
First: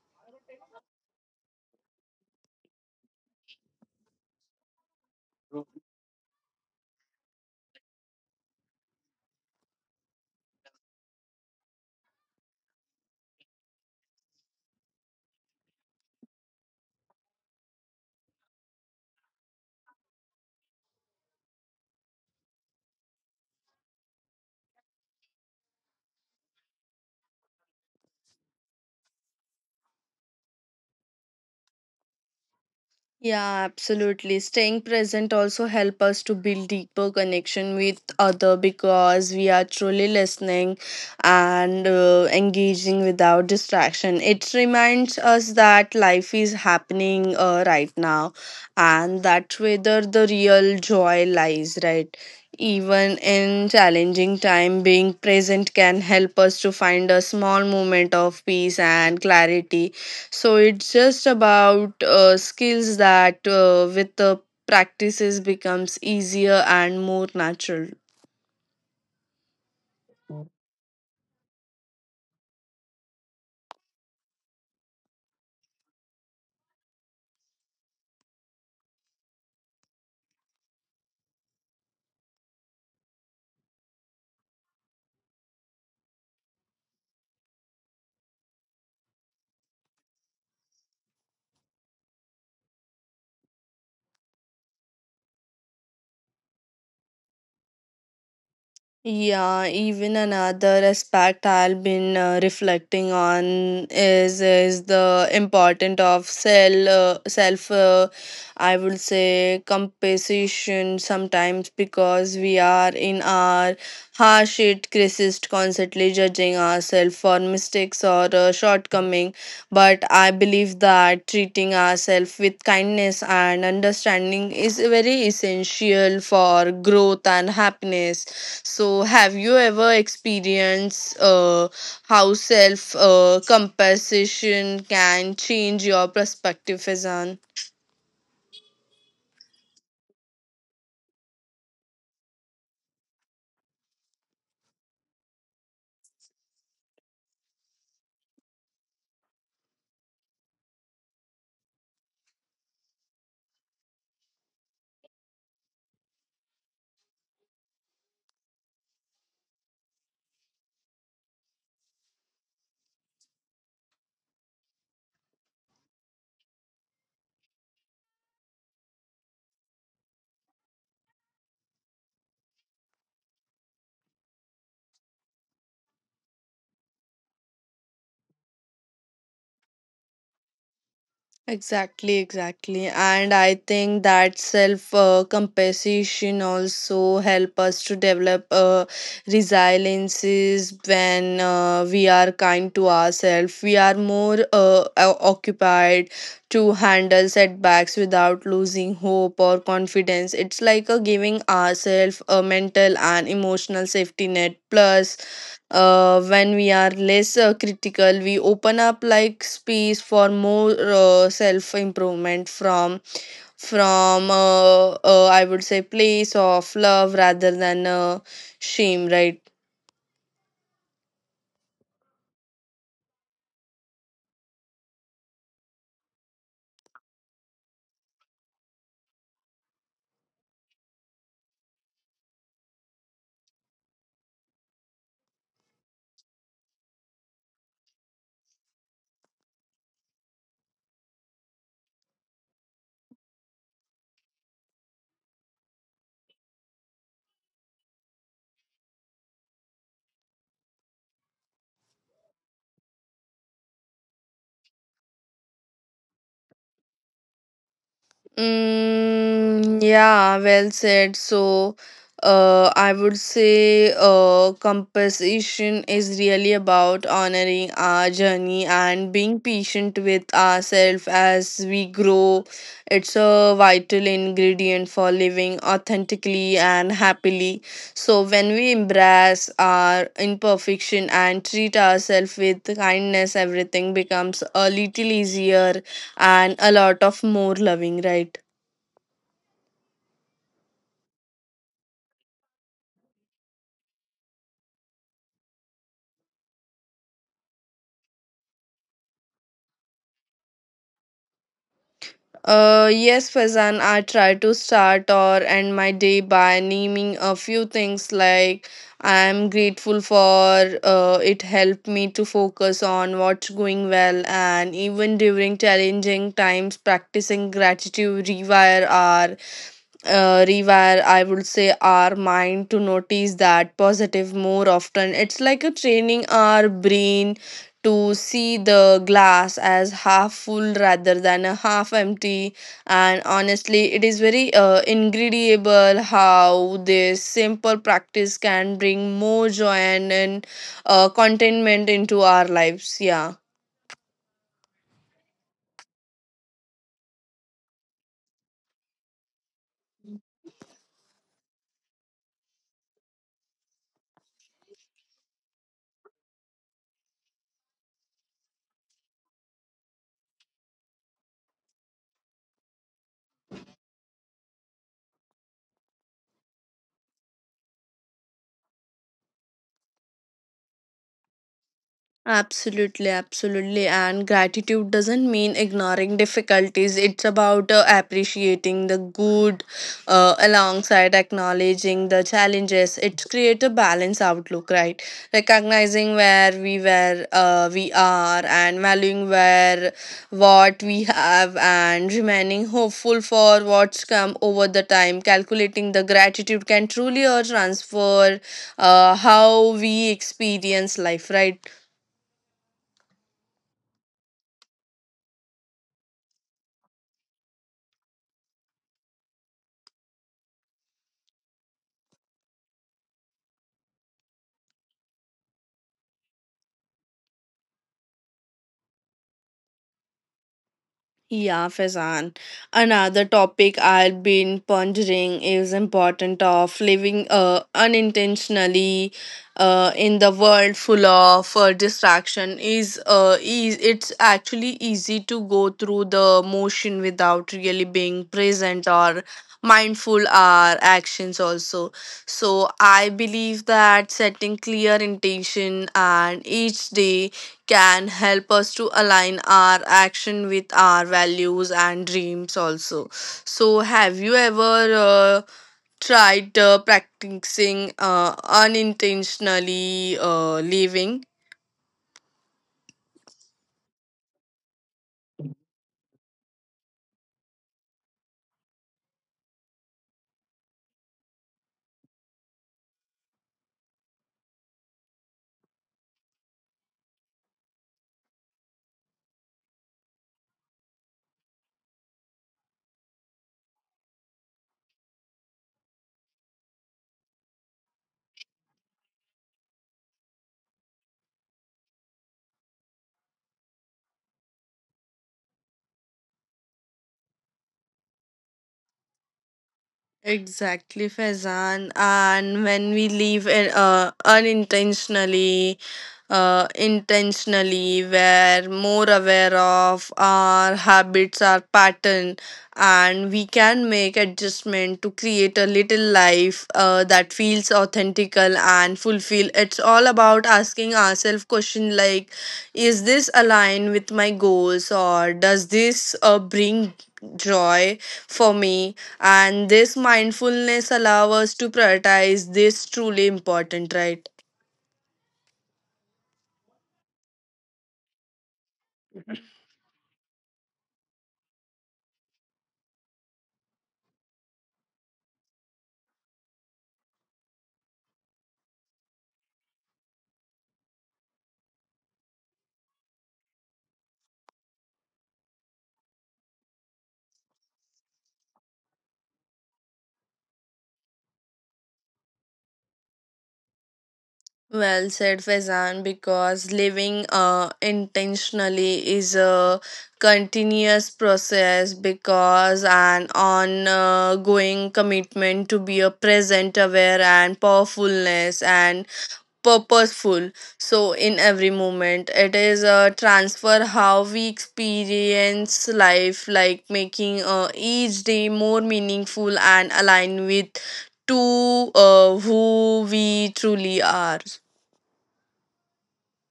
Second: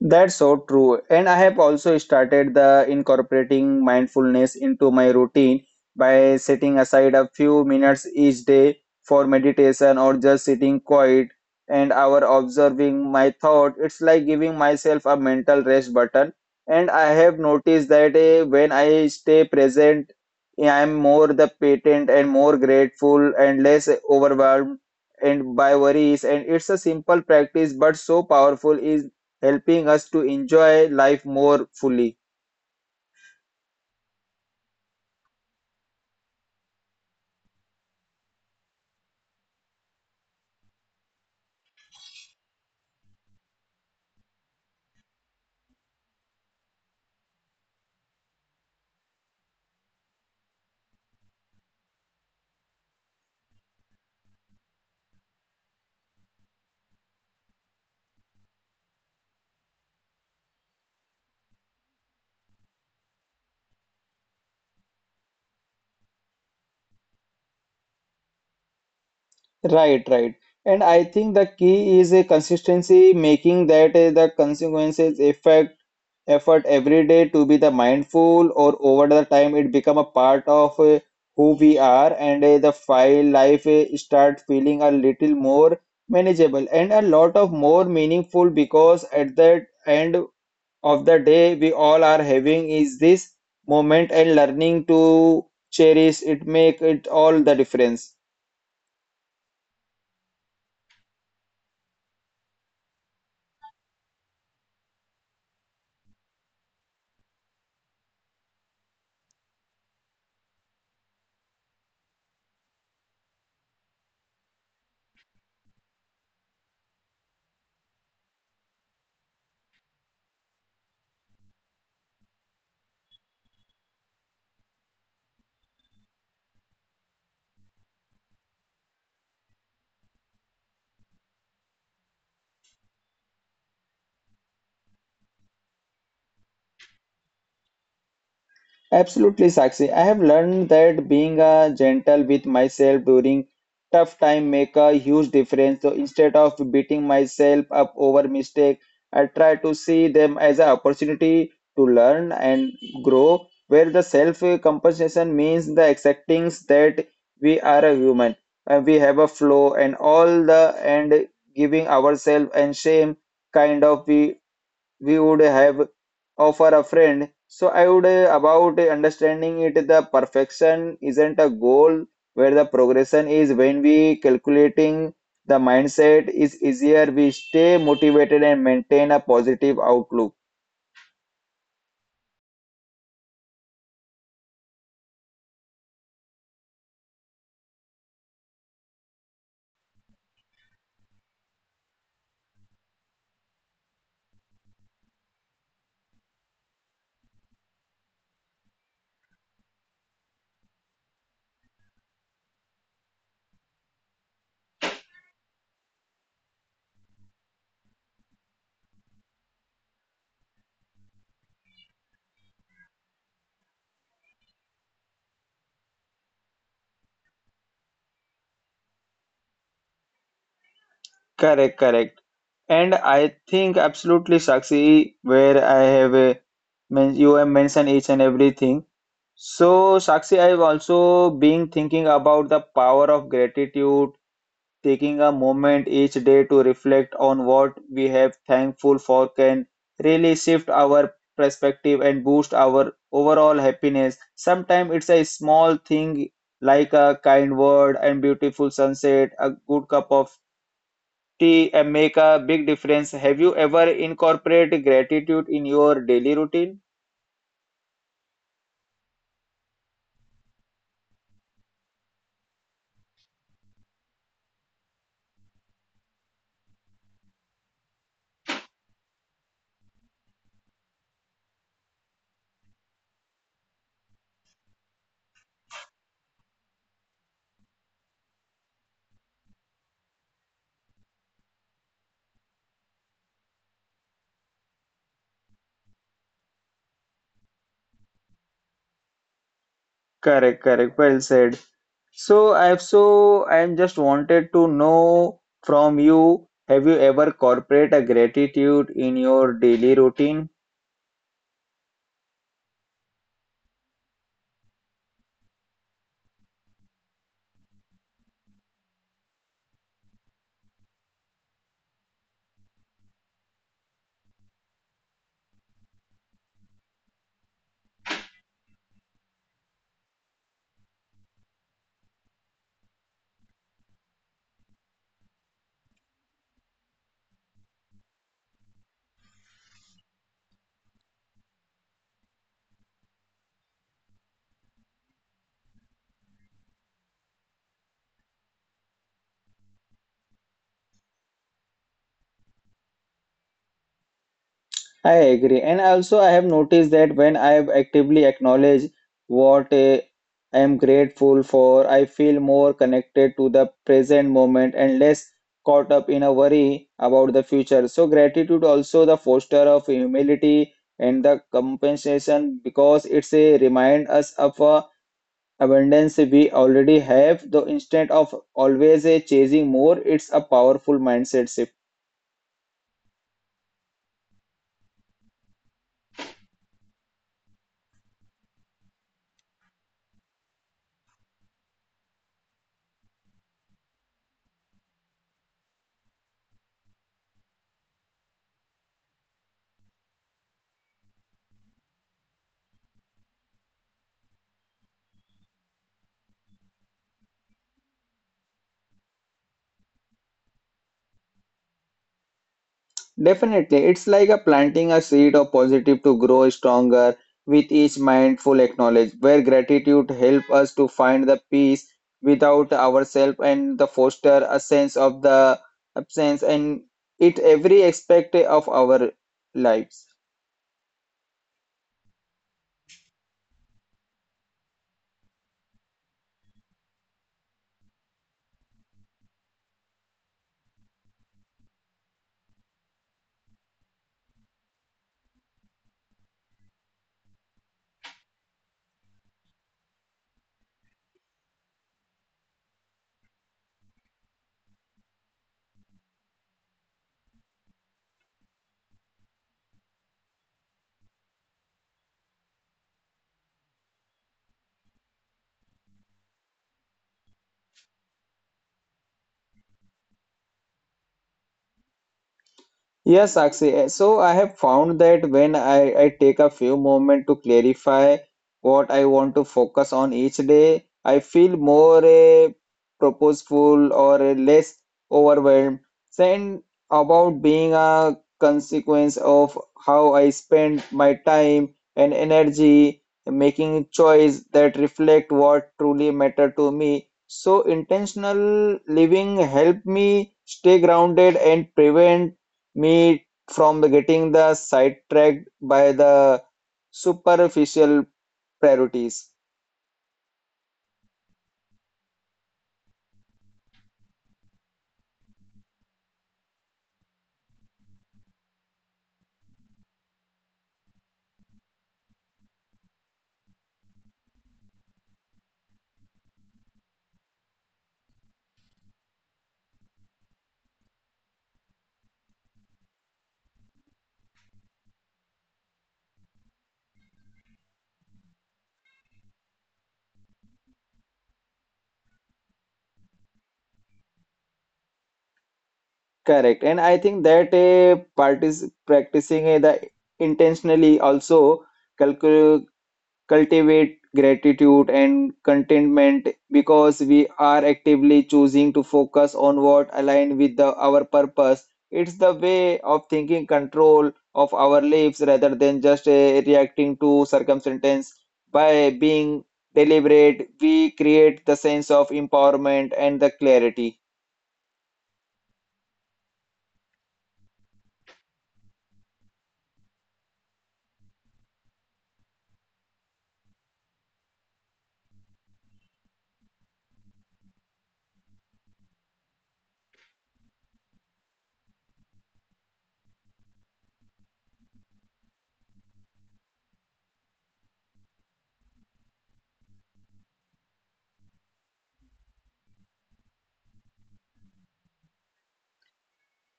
That's so true. And I have also started the incorporating mindfulness into my routine by setting aside a few minutes each day for meditation or just sitting quiet and hour observing my thought. It's like giving myself a mental rest button. And I have noticed that when I stay present, I'm more the patient and more grateful and less overwhelmed and by worries. And it's a simple practice, but so powerful is helping us to enjoy life more fully. Yeah, absolutely. Staying present also help us to build deeper connection with other, because we are truly listening and engaging without distraction. It reminds us that life is happening right now and that whether the real joy lies, right? Even in challenging time, being present can help us to find a small moment of peace and clarity. So it's just about skills that with the practices becomes easier and more natural. Right, right. And I think the key is a consistency, making that the consequences effect effort every day to be the mindful or over the time it become a part of who we are and the file life start feeling a little more manageable and a lot of more meaningful because at that end of the day we all are having is this moment and learning to cherish it make it all the difference. Yeah, even another aspect I've been reflecting on is the importance of self I would say compassion sometimes, because we are in our harsh it criticist constantly judging ourselves for mistakes or shortcoming. But I believe that treating ourselves with kindness and understanding is very essential for growth and happiness. So, have you ever experienced how self compassion can change your perspective, Fazan? Absolutely, Sakshi. I have learned that being gentle with myself during tough time make a huge difference. So instead of beating myself up over mistake, I try to see them as an opportunity to learn and grow, where the self-compensation means the accepting that we are a human and we have a flaw and all the and giving ourselves and shame kind of we would have for a friend. So I would about understanding it the perfection isn't a goal where the progression is when we calculating the mindset is easier we stay motivated and maintain a positive outlook. Exactly, exactly. And I think that self compassion also help us to develop resiliences. When we are kind to ourselves, we are more occupied to handle setbacks without losing hope or confidence. It's like a giving ourselves a mental and emotional safety net. Plus when we are less critical, we open up like space for more self improvement from I would say place of love rather than shame, right? Correct, correct. And I think absolutely Sakshi where I have a you have mentioned each and everything. So, Sakshi, I've also been thinking about the power of gratitude. Taking a moment each day to reflect on what we have thankful for can really shift our perspective and boost our overall happiness. Sometimes it's a small thing like a kind word and beautiful sunset, a good cup of tea and make a big difference. Have you ever incorporated gratitude in your daily routine? Mm, yeah, well said. So, I would say compassion is really about honoring our journey and being patient with ourselves as we grow. It's a vital ingredient for living authentically and happily. So, when we embrace our imperfection and treat ourselves with kindness, everything becomes a little easier and a lot of more loving, right? Correct, correct. Well said. So I'm just wanted to know from you, have you ever incorporate a gratitude in your daily routine? Yes, Fazan, I try to start or end my day by naming a few things like I'm grateful for. It helped me to focus on what's going well, and even during challenging times practicing gratitude rewire our rewire I would say our mind to notice that positive more often. It's like a training our brain to see the glass as half full rather than a half empty. And honestly, it is very incredible how this simple practice can bring more joy and, contentment into our lives, yeah. I agree. And also I have noticed that when I actively acknowledge what I am grateful for, I feel more connected to the present moment and less caught up in a worry about the future. So gratitude also the foster of humility and the compensation because it's a remind us of a abundance we already have, though instead of always chasing more, it's a powerful mindset shift. Absolutely, absolutely. And gratitude doesn't mean ignoring difficulties. It's about appreciating the good alongside acknowledging the challenges. It's create a balanced outlook, right? Recognizing where we were, we are, and valuing where what we have, and remaining hopeful for what's come over the time. Calculating the gratitude can truly transfer how we experience life, right? Definitely, it's like a planting a seed of positive to grow stronger with each mindful acknowledge, where gratitude helps us to find the peace without ourselves and the foster a sense of the absence and it every aspect of our lives. Yeah, Faizan. Another topic I've been pondering is important of living unintentionally in the world full of distraction. Is it's actually easy to go through the motion without really being present or mindful our actions also. So I believe that setting clear intention and each day can help us to align our action with our values and dreams also. So have you ever tried practicing unintentionally living? Yes, Sakshi. So I have found that when I take a few moments to clarify what I want to focus on each day, I feel more purposeful or less overwhelmed. Then about being a consequence of how I spend my time and energy, making choice that reflect what truly matter to me. So intentional living help me stay grounded and prevent me from the getting the sidetracked by the superficial priorities. Exactly, Faizan. And when we leave it, unintentionally, intentionally, we're more aware of our habits, our pattern, and we can make adjustment to create a little life that feels authentical and fulfill. It's all about asking ourselves question like is this align with my goals or does this bring joy for me? And this mindfulness allow us to prioritize this truly important, right? Correct. And I think that partic practicing the intentionally also calcul cultivate gratitude and contentment because we are actively choosing to focus on what aligns with the, our purpose. It's the way of thinking control of our lives rather than just reacting to circumstance. By being deliberate, we create the sense of empowerment and the clarity. Well said, Faizan, because living intentionally is a continuous process because an ongoing commitment to be a present, aware, and powerfulness and purposeful. So in every moment it is a transfer how we experience life, like making each day more meaningful and align with to who we truly are.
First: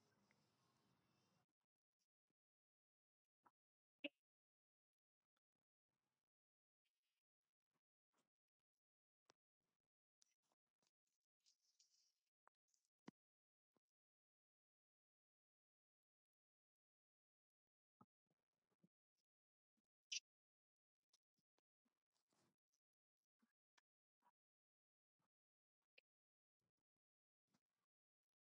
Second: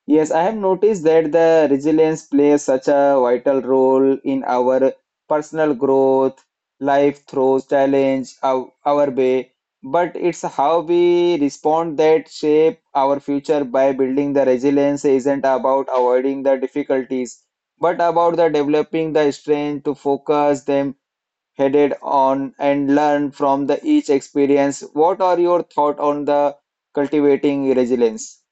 Yes, I have noticed that the resilience plays such a vital role in our personal growth. Life throws challenge our way, but it's how we respond that shape our future by building the resilience isn't about avoiding the difficulties, but about the developing the strength to focus them headed on and learn from the each experience. What are your thought on the cultivating resilience?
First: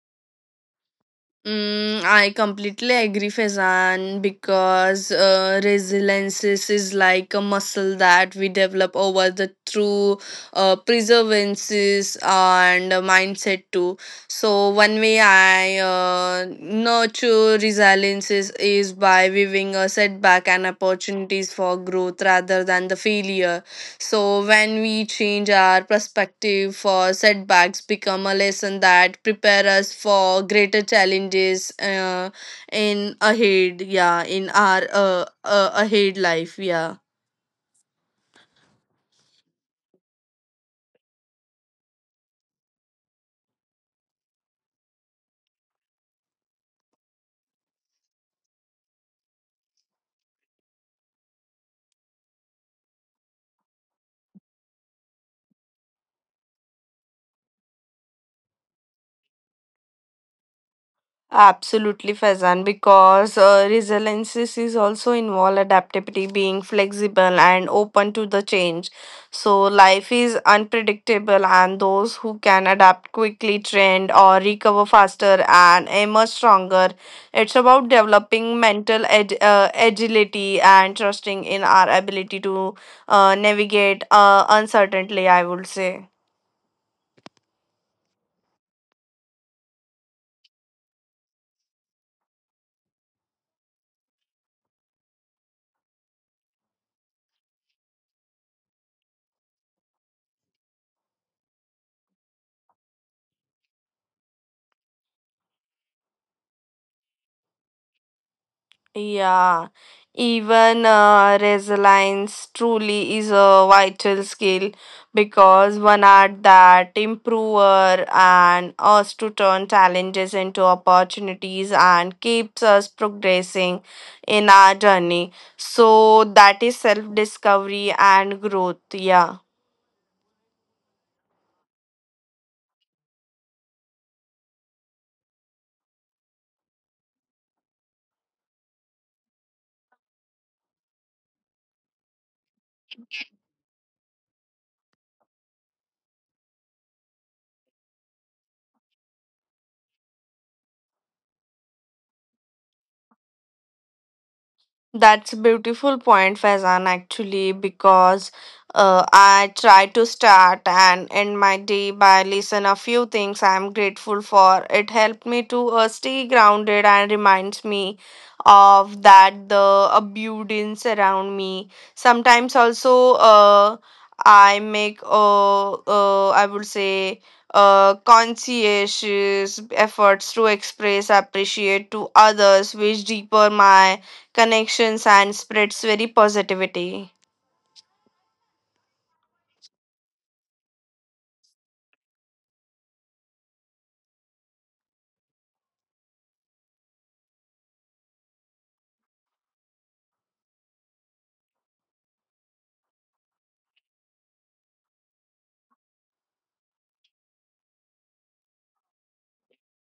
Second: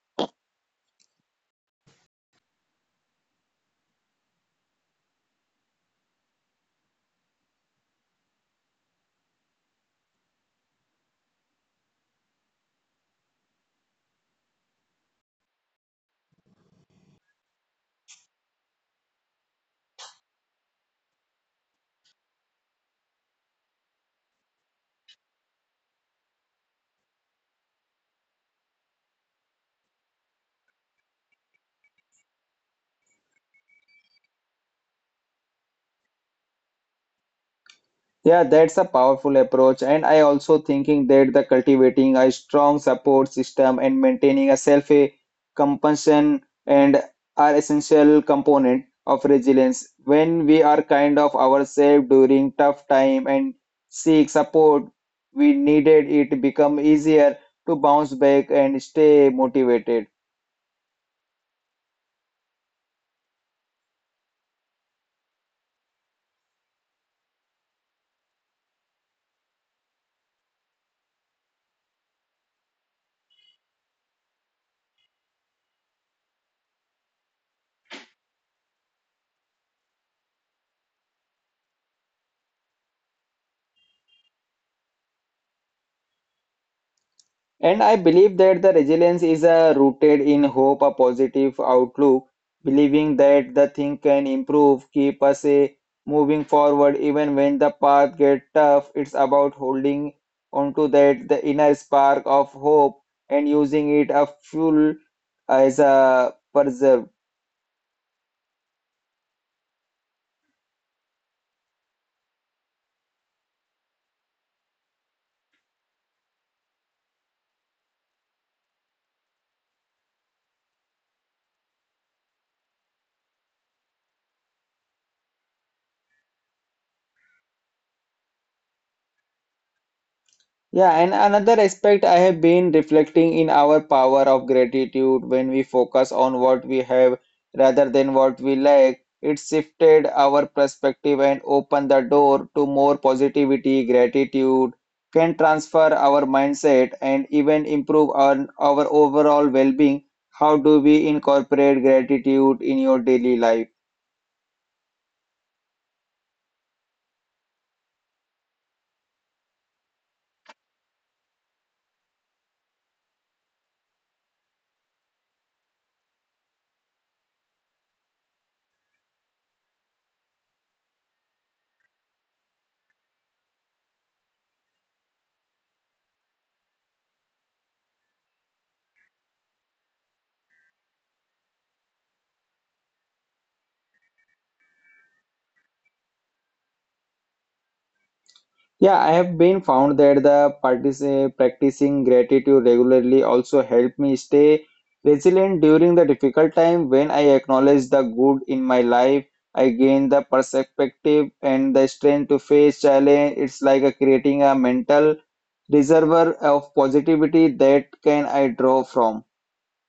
Mm, I completely agree, Faizan, because resilience is like a muscle that we develop over the through perseverances and mindset too. So one way I nurture resilience is by viewing a setback and opportunities for growth rather than the failure. So when we change our perspective for setbacks become a lesson that prepare us for greater challenges in ahead, yeah, in our ahead life, yeah. Yeah, that's a powerful approach, and I also thinking that the cultivating a strong support system and maintaining a self compassion and are essential component of resilience. When we are kind of ourselves during tough time and seek support, we needed it become easier to bounce back and stay motivated. Absolutely, Faizan, because resilience is also involve adaptability, being flexible and open to the change. So life is unpredictable, and those who can adapt quickly, trend or recover faster and emerge stronger. It's about developing mental agility and trusting in our ability to navigate uncertainty, I would say. And I believe that the resilience is rooted in hope, a positive outlook, believing that the thing can improve, keep us moving forward even when the path gets tough. It's about holding onto that the inner spark of hope and using it a fuel as a preserve. Yeah, even resilience truly is a vital skill because one art that improver and us to turn challenges into opportunities and keeps us progressing in our journey. So that is self discovery and growth. Yeah. Yeah, and another aspect I have been reflecting in our power of gratitude when we focus on what we have rather than what we lack. It shifted our perspective and opened the door to more positivity. Gratitude can transfer our mindset and even improve our overall well-being. How do we incorporate gratitude in your daily life? That's a beautiful point, Faizan, actually, because I try to start and end my day by listen a few things I'm grateful for. It helped me to stay grounded and reminds me of that the abundance around me. Sometimes also I make I would say conscientious efforts to express appreciate to others, which deeper my connections and spreads very positivity. Yeah, I have been found that the practicing gratitude regularly also helped me stay resilient during the difficult time. When I acknowledge the good in my life, I gain the perspective and the strength to face challenge. It's like a creating a mental reservoir of positivity that can I draw from.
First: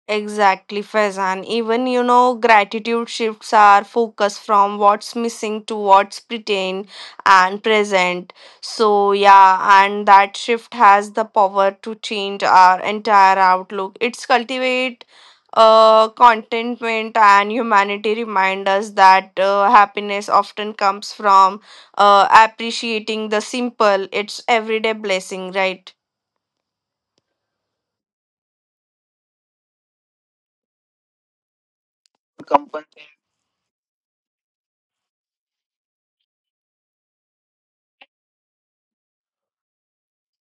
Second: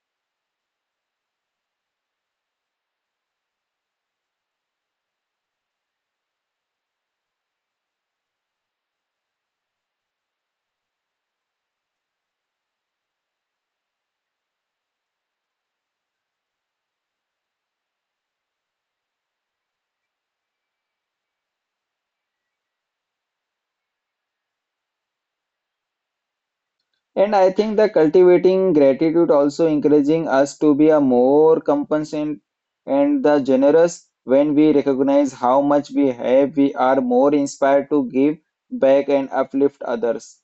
Exactly, Faizan. Even you know, gratitude shifts our focus from what's missing to what's pretend and present. So, yeah, and that shift has the power to change our entire outlook. It's cultivate contentment and humanity remind us that happiness often comes from appreciating the simple, it's everyday blessing, right? And I think the cultivating gratitude also encouraging us to be a more compassionate and the generous when we recognize how much we have, we are more inspired to give back and uplift others.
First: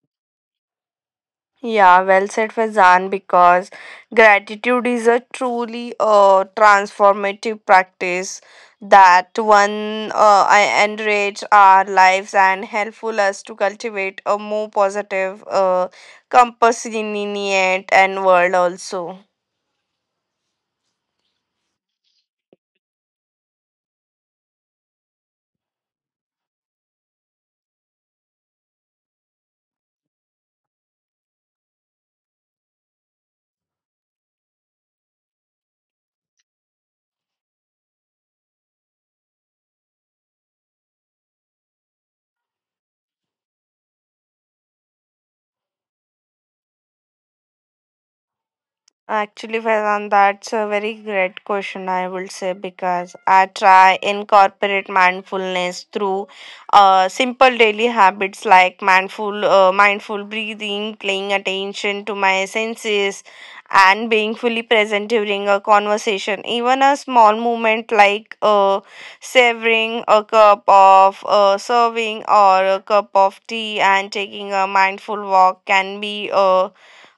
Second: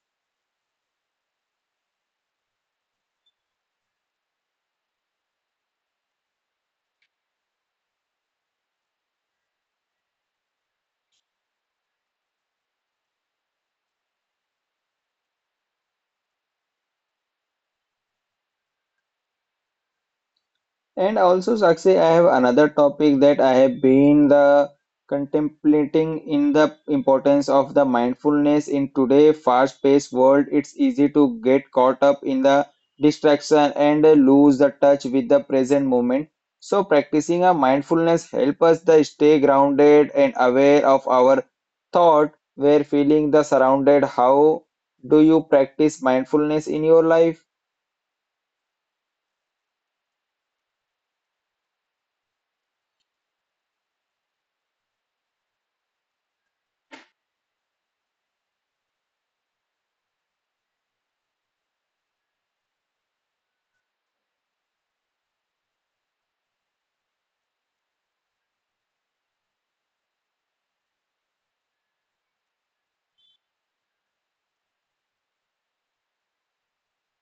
Yeah, well said, Fazan, because gratitude is a truly transformative practice that one enrich our lives and helpful us to cultivate a more positive, compassionate and world also. And also, Sakshi, I have another topic that I have been the contemplating in the importance of the mindfulness in today fast-paced world. It's easy to get caught up in the distraction and lose the touch with the present moment. So practicing a mindfulness help us the stay grounded and aware of our thought, where feeling the surrounded. How do you practice mindfulness in your life? Actually, Vedant, that's a very great question, I would say, because I try incorporate mindfulness through simple daily habits like mindful breathing, paying attention to my senses, and being fully present during a conversation. Even a small movement like savoring a cup of serving or a cup of tea and taking a mindful walk can be. Uh,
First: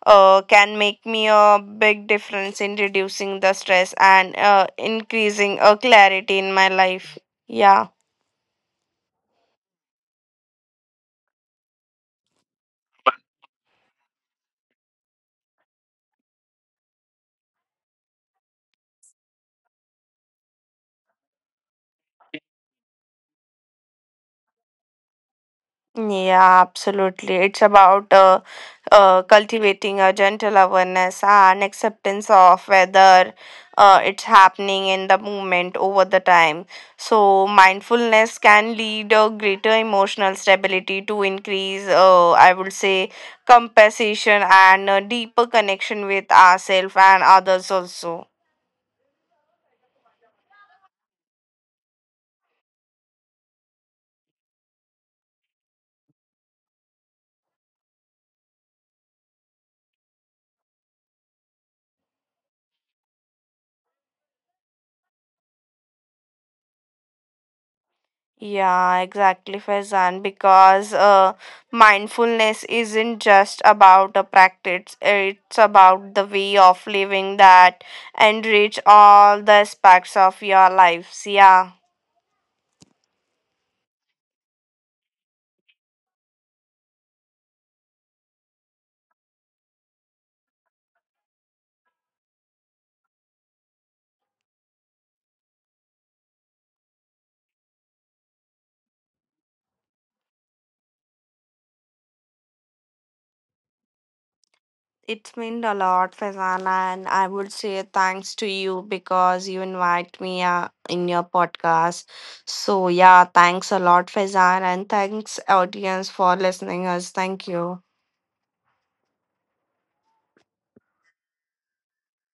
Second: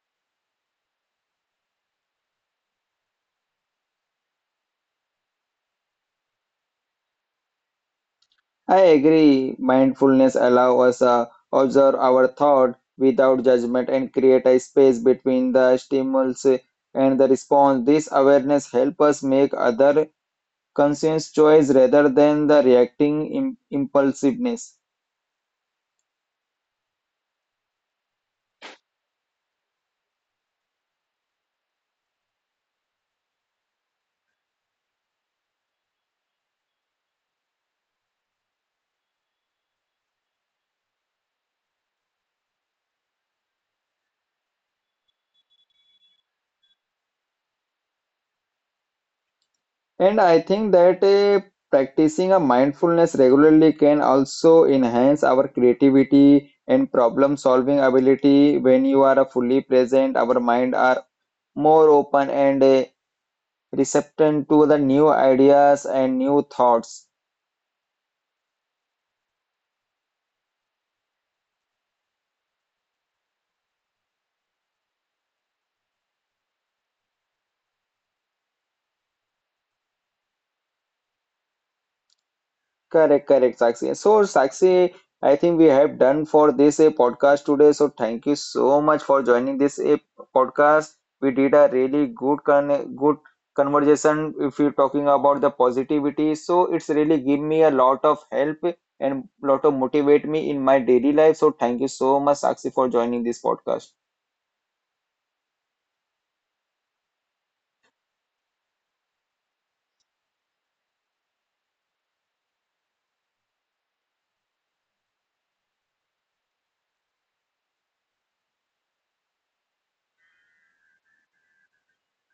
uh, Can make me a big difference in reducing the stress and increasing a clarity in my life, yeah. I agree. Mindfulness allows us to observe our thought without judgment and create a space between the stimulus and the response. This awareness helps us make other conscious choice rather than the reacting impulsiveness. Yeah, absolutely. It's about cultivating a gentle awareness and acceptance of whether it's happening in the moment over the time. So, mindfulness can lead a greater emotional stability to increase, I would say, compassion and a deeper connection with ourselves and others also. And I think that practicing a mindfulness regularly can also enhance our creativity and problem solving ability. When you are fully present, our mind are more open and receptive to the new ideas and new thoughts. Yeah, exactly, Faizan. Because mindfulness isn't just about a practice, it's about the way of living that enrich all the aspects of your lives. Yeah, Correct, correct, Sakshi. So, Sakshi, I think we have done for this a podcast today. So, thank you so much for joining this a podcast. We did a really good conversation if you're talking about the positivity. So, it's really give me a lot of help and lot of motivate me in my daily life. So, thank you so much, Sakshi, for joining this podcast. it's meant a lot, Faizan. And I would say thanks to you because you invite me in your podcast. So, yeah, thanks a lot, Faizan. And thanks, audience, for listening us. Thank you.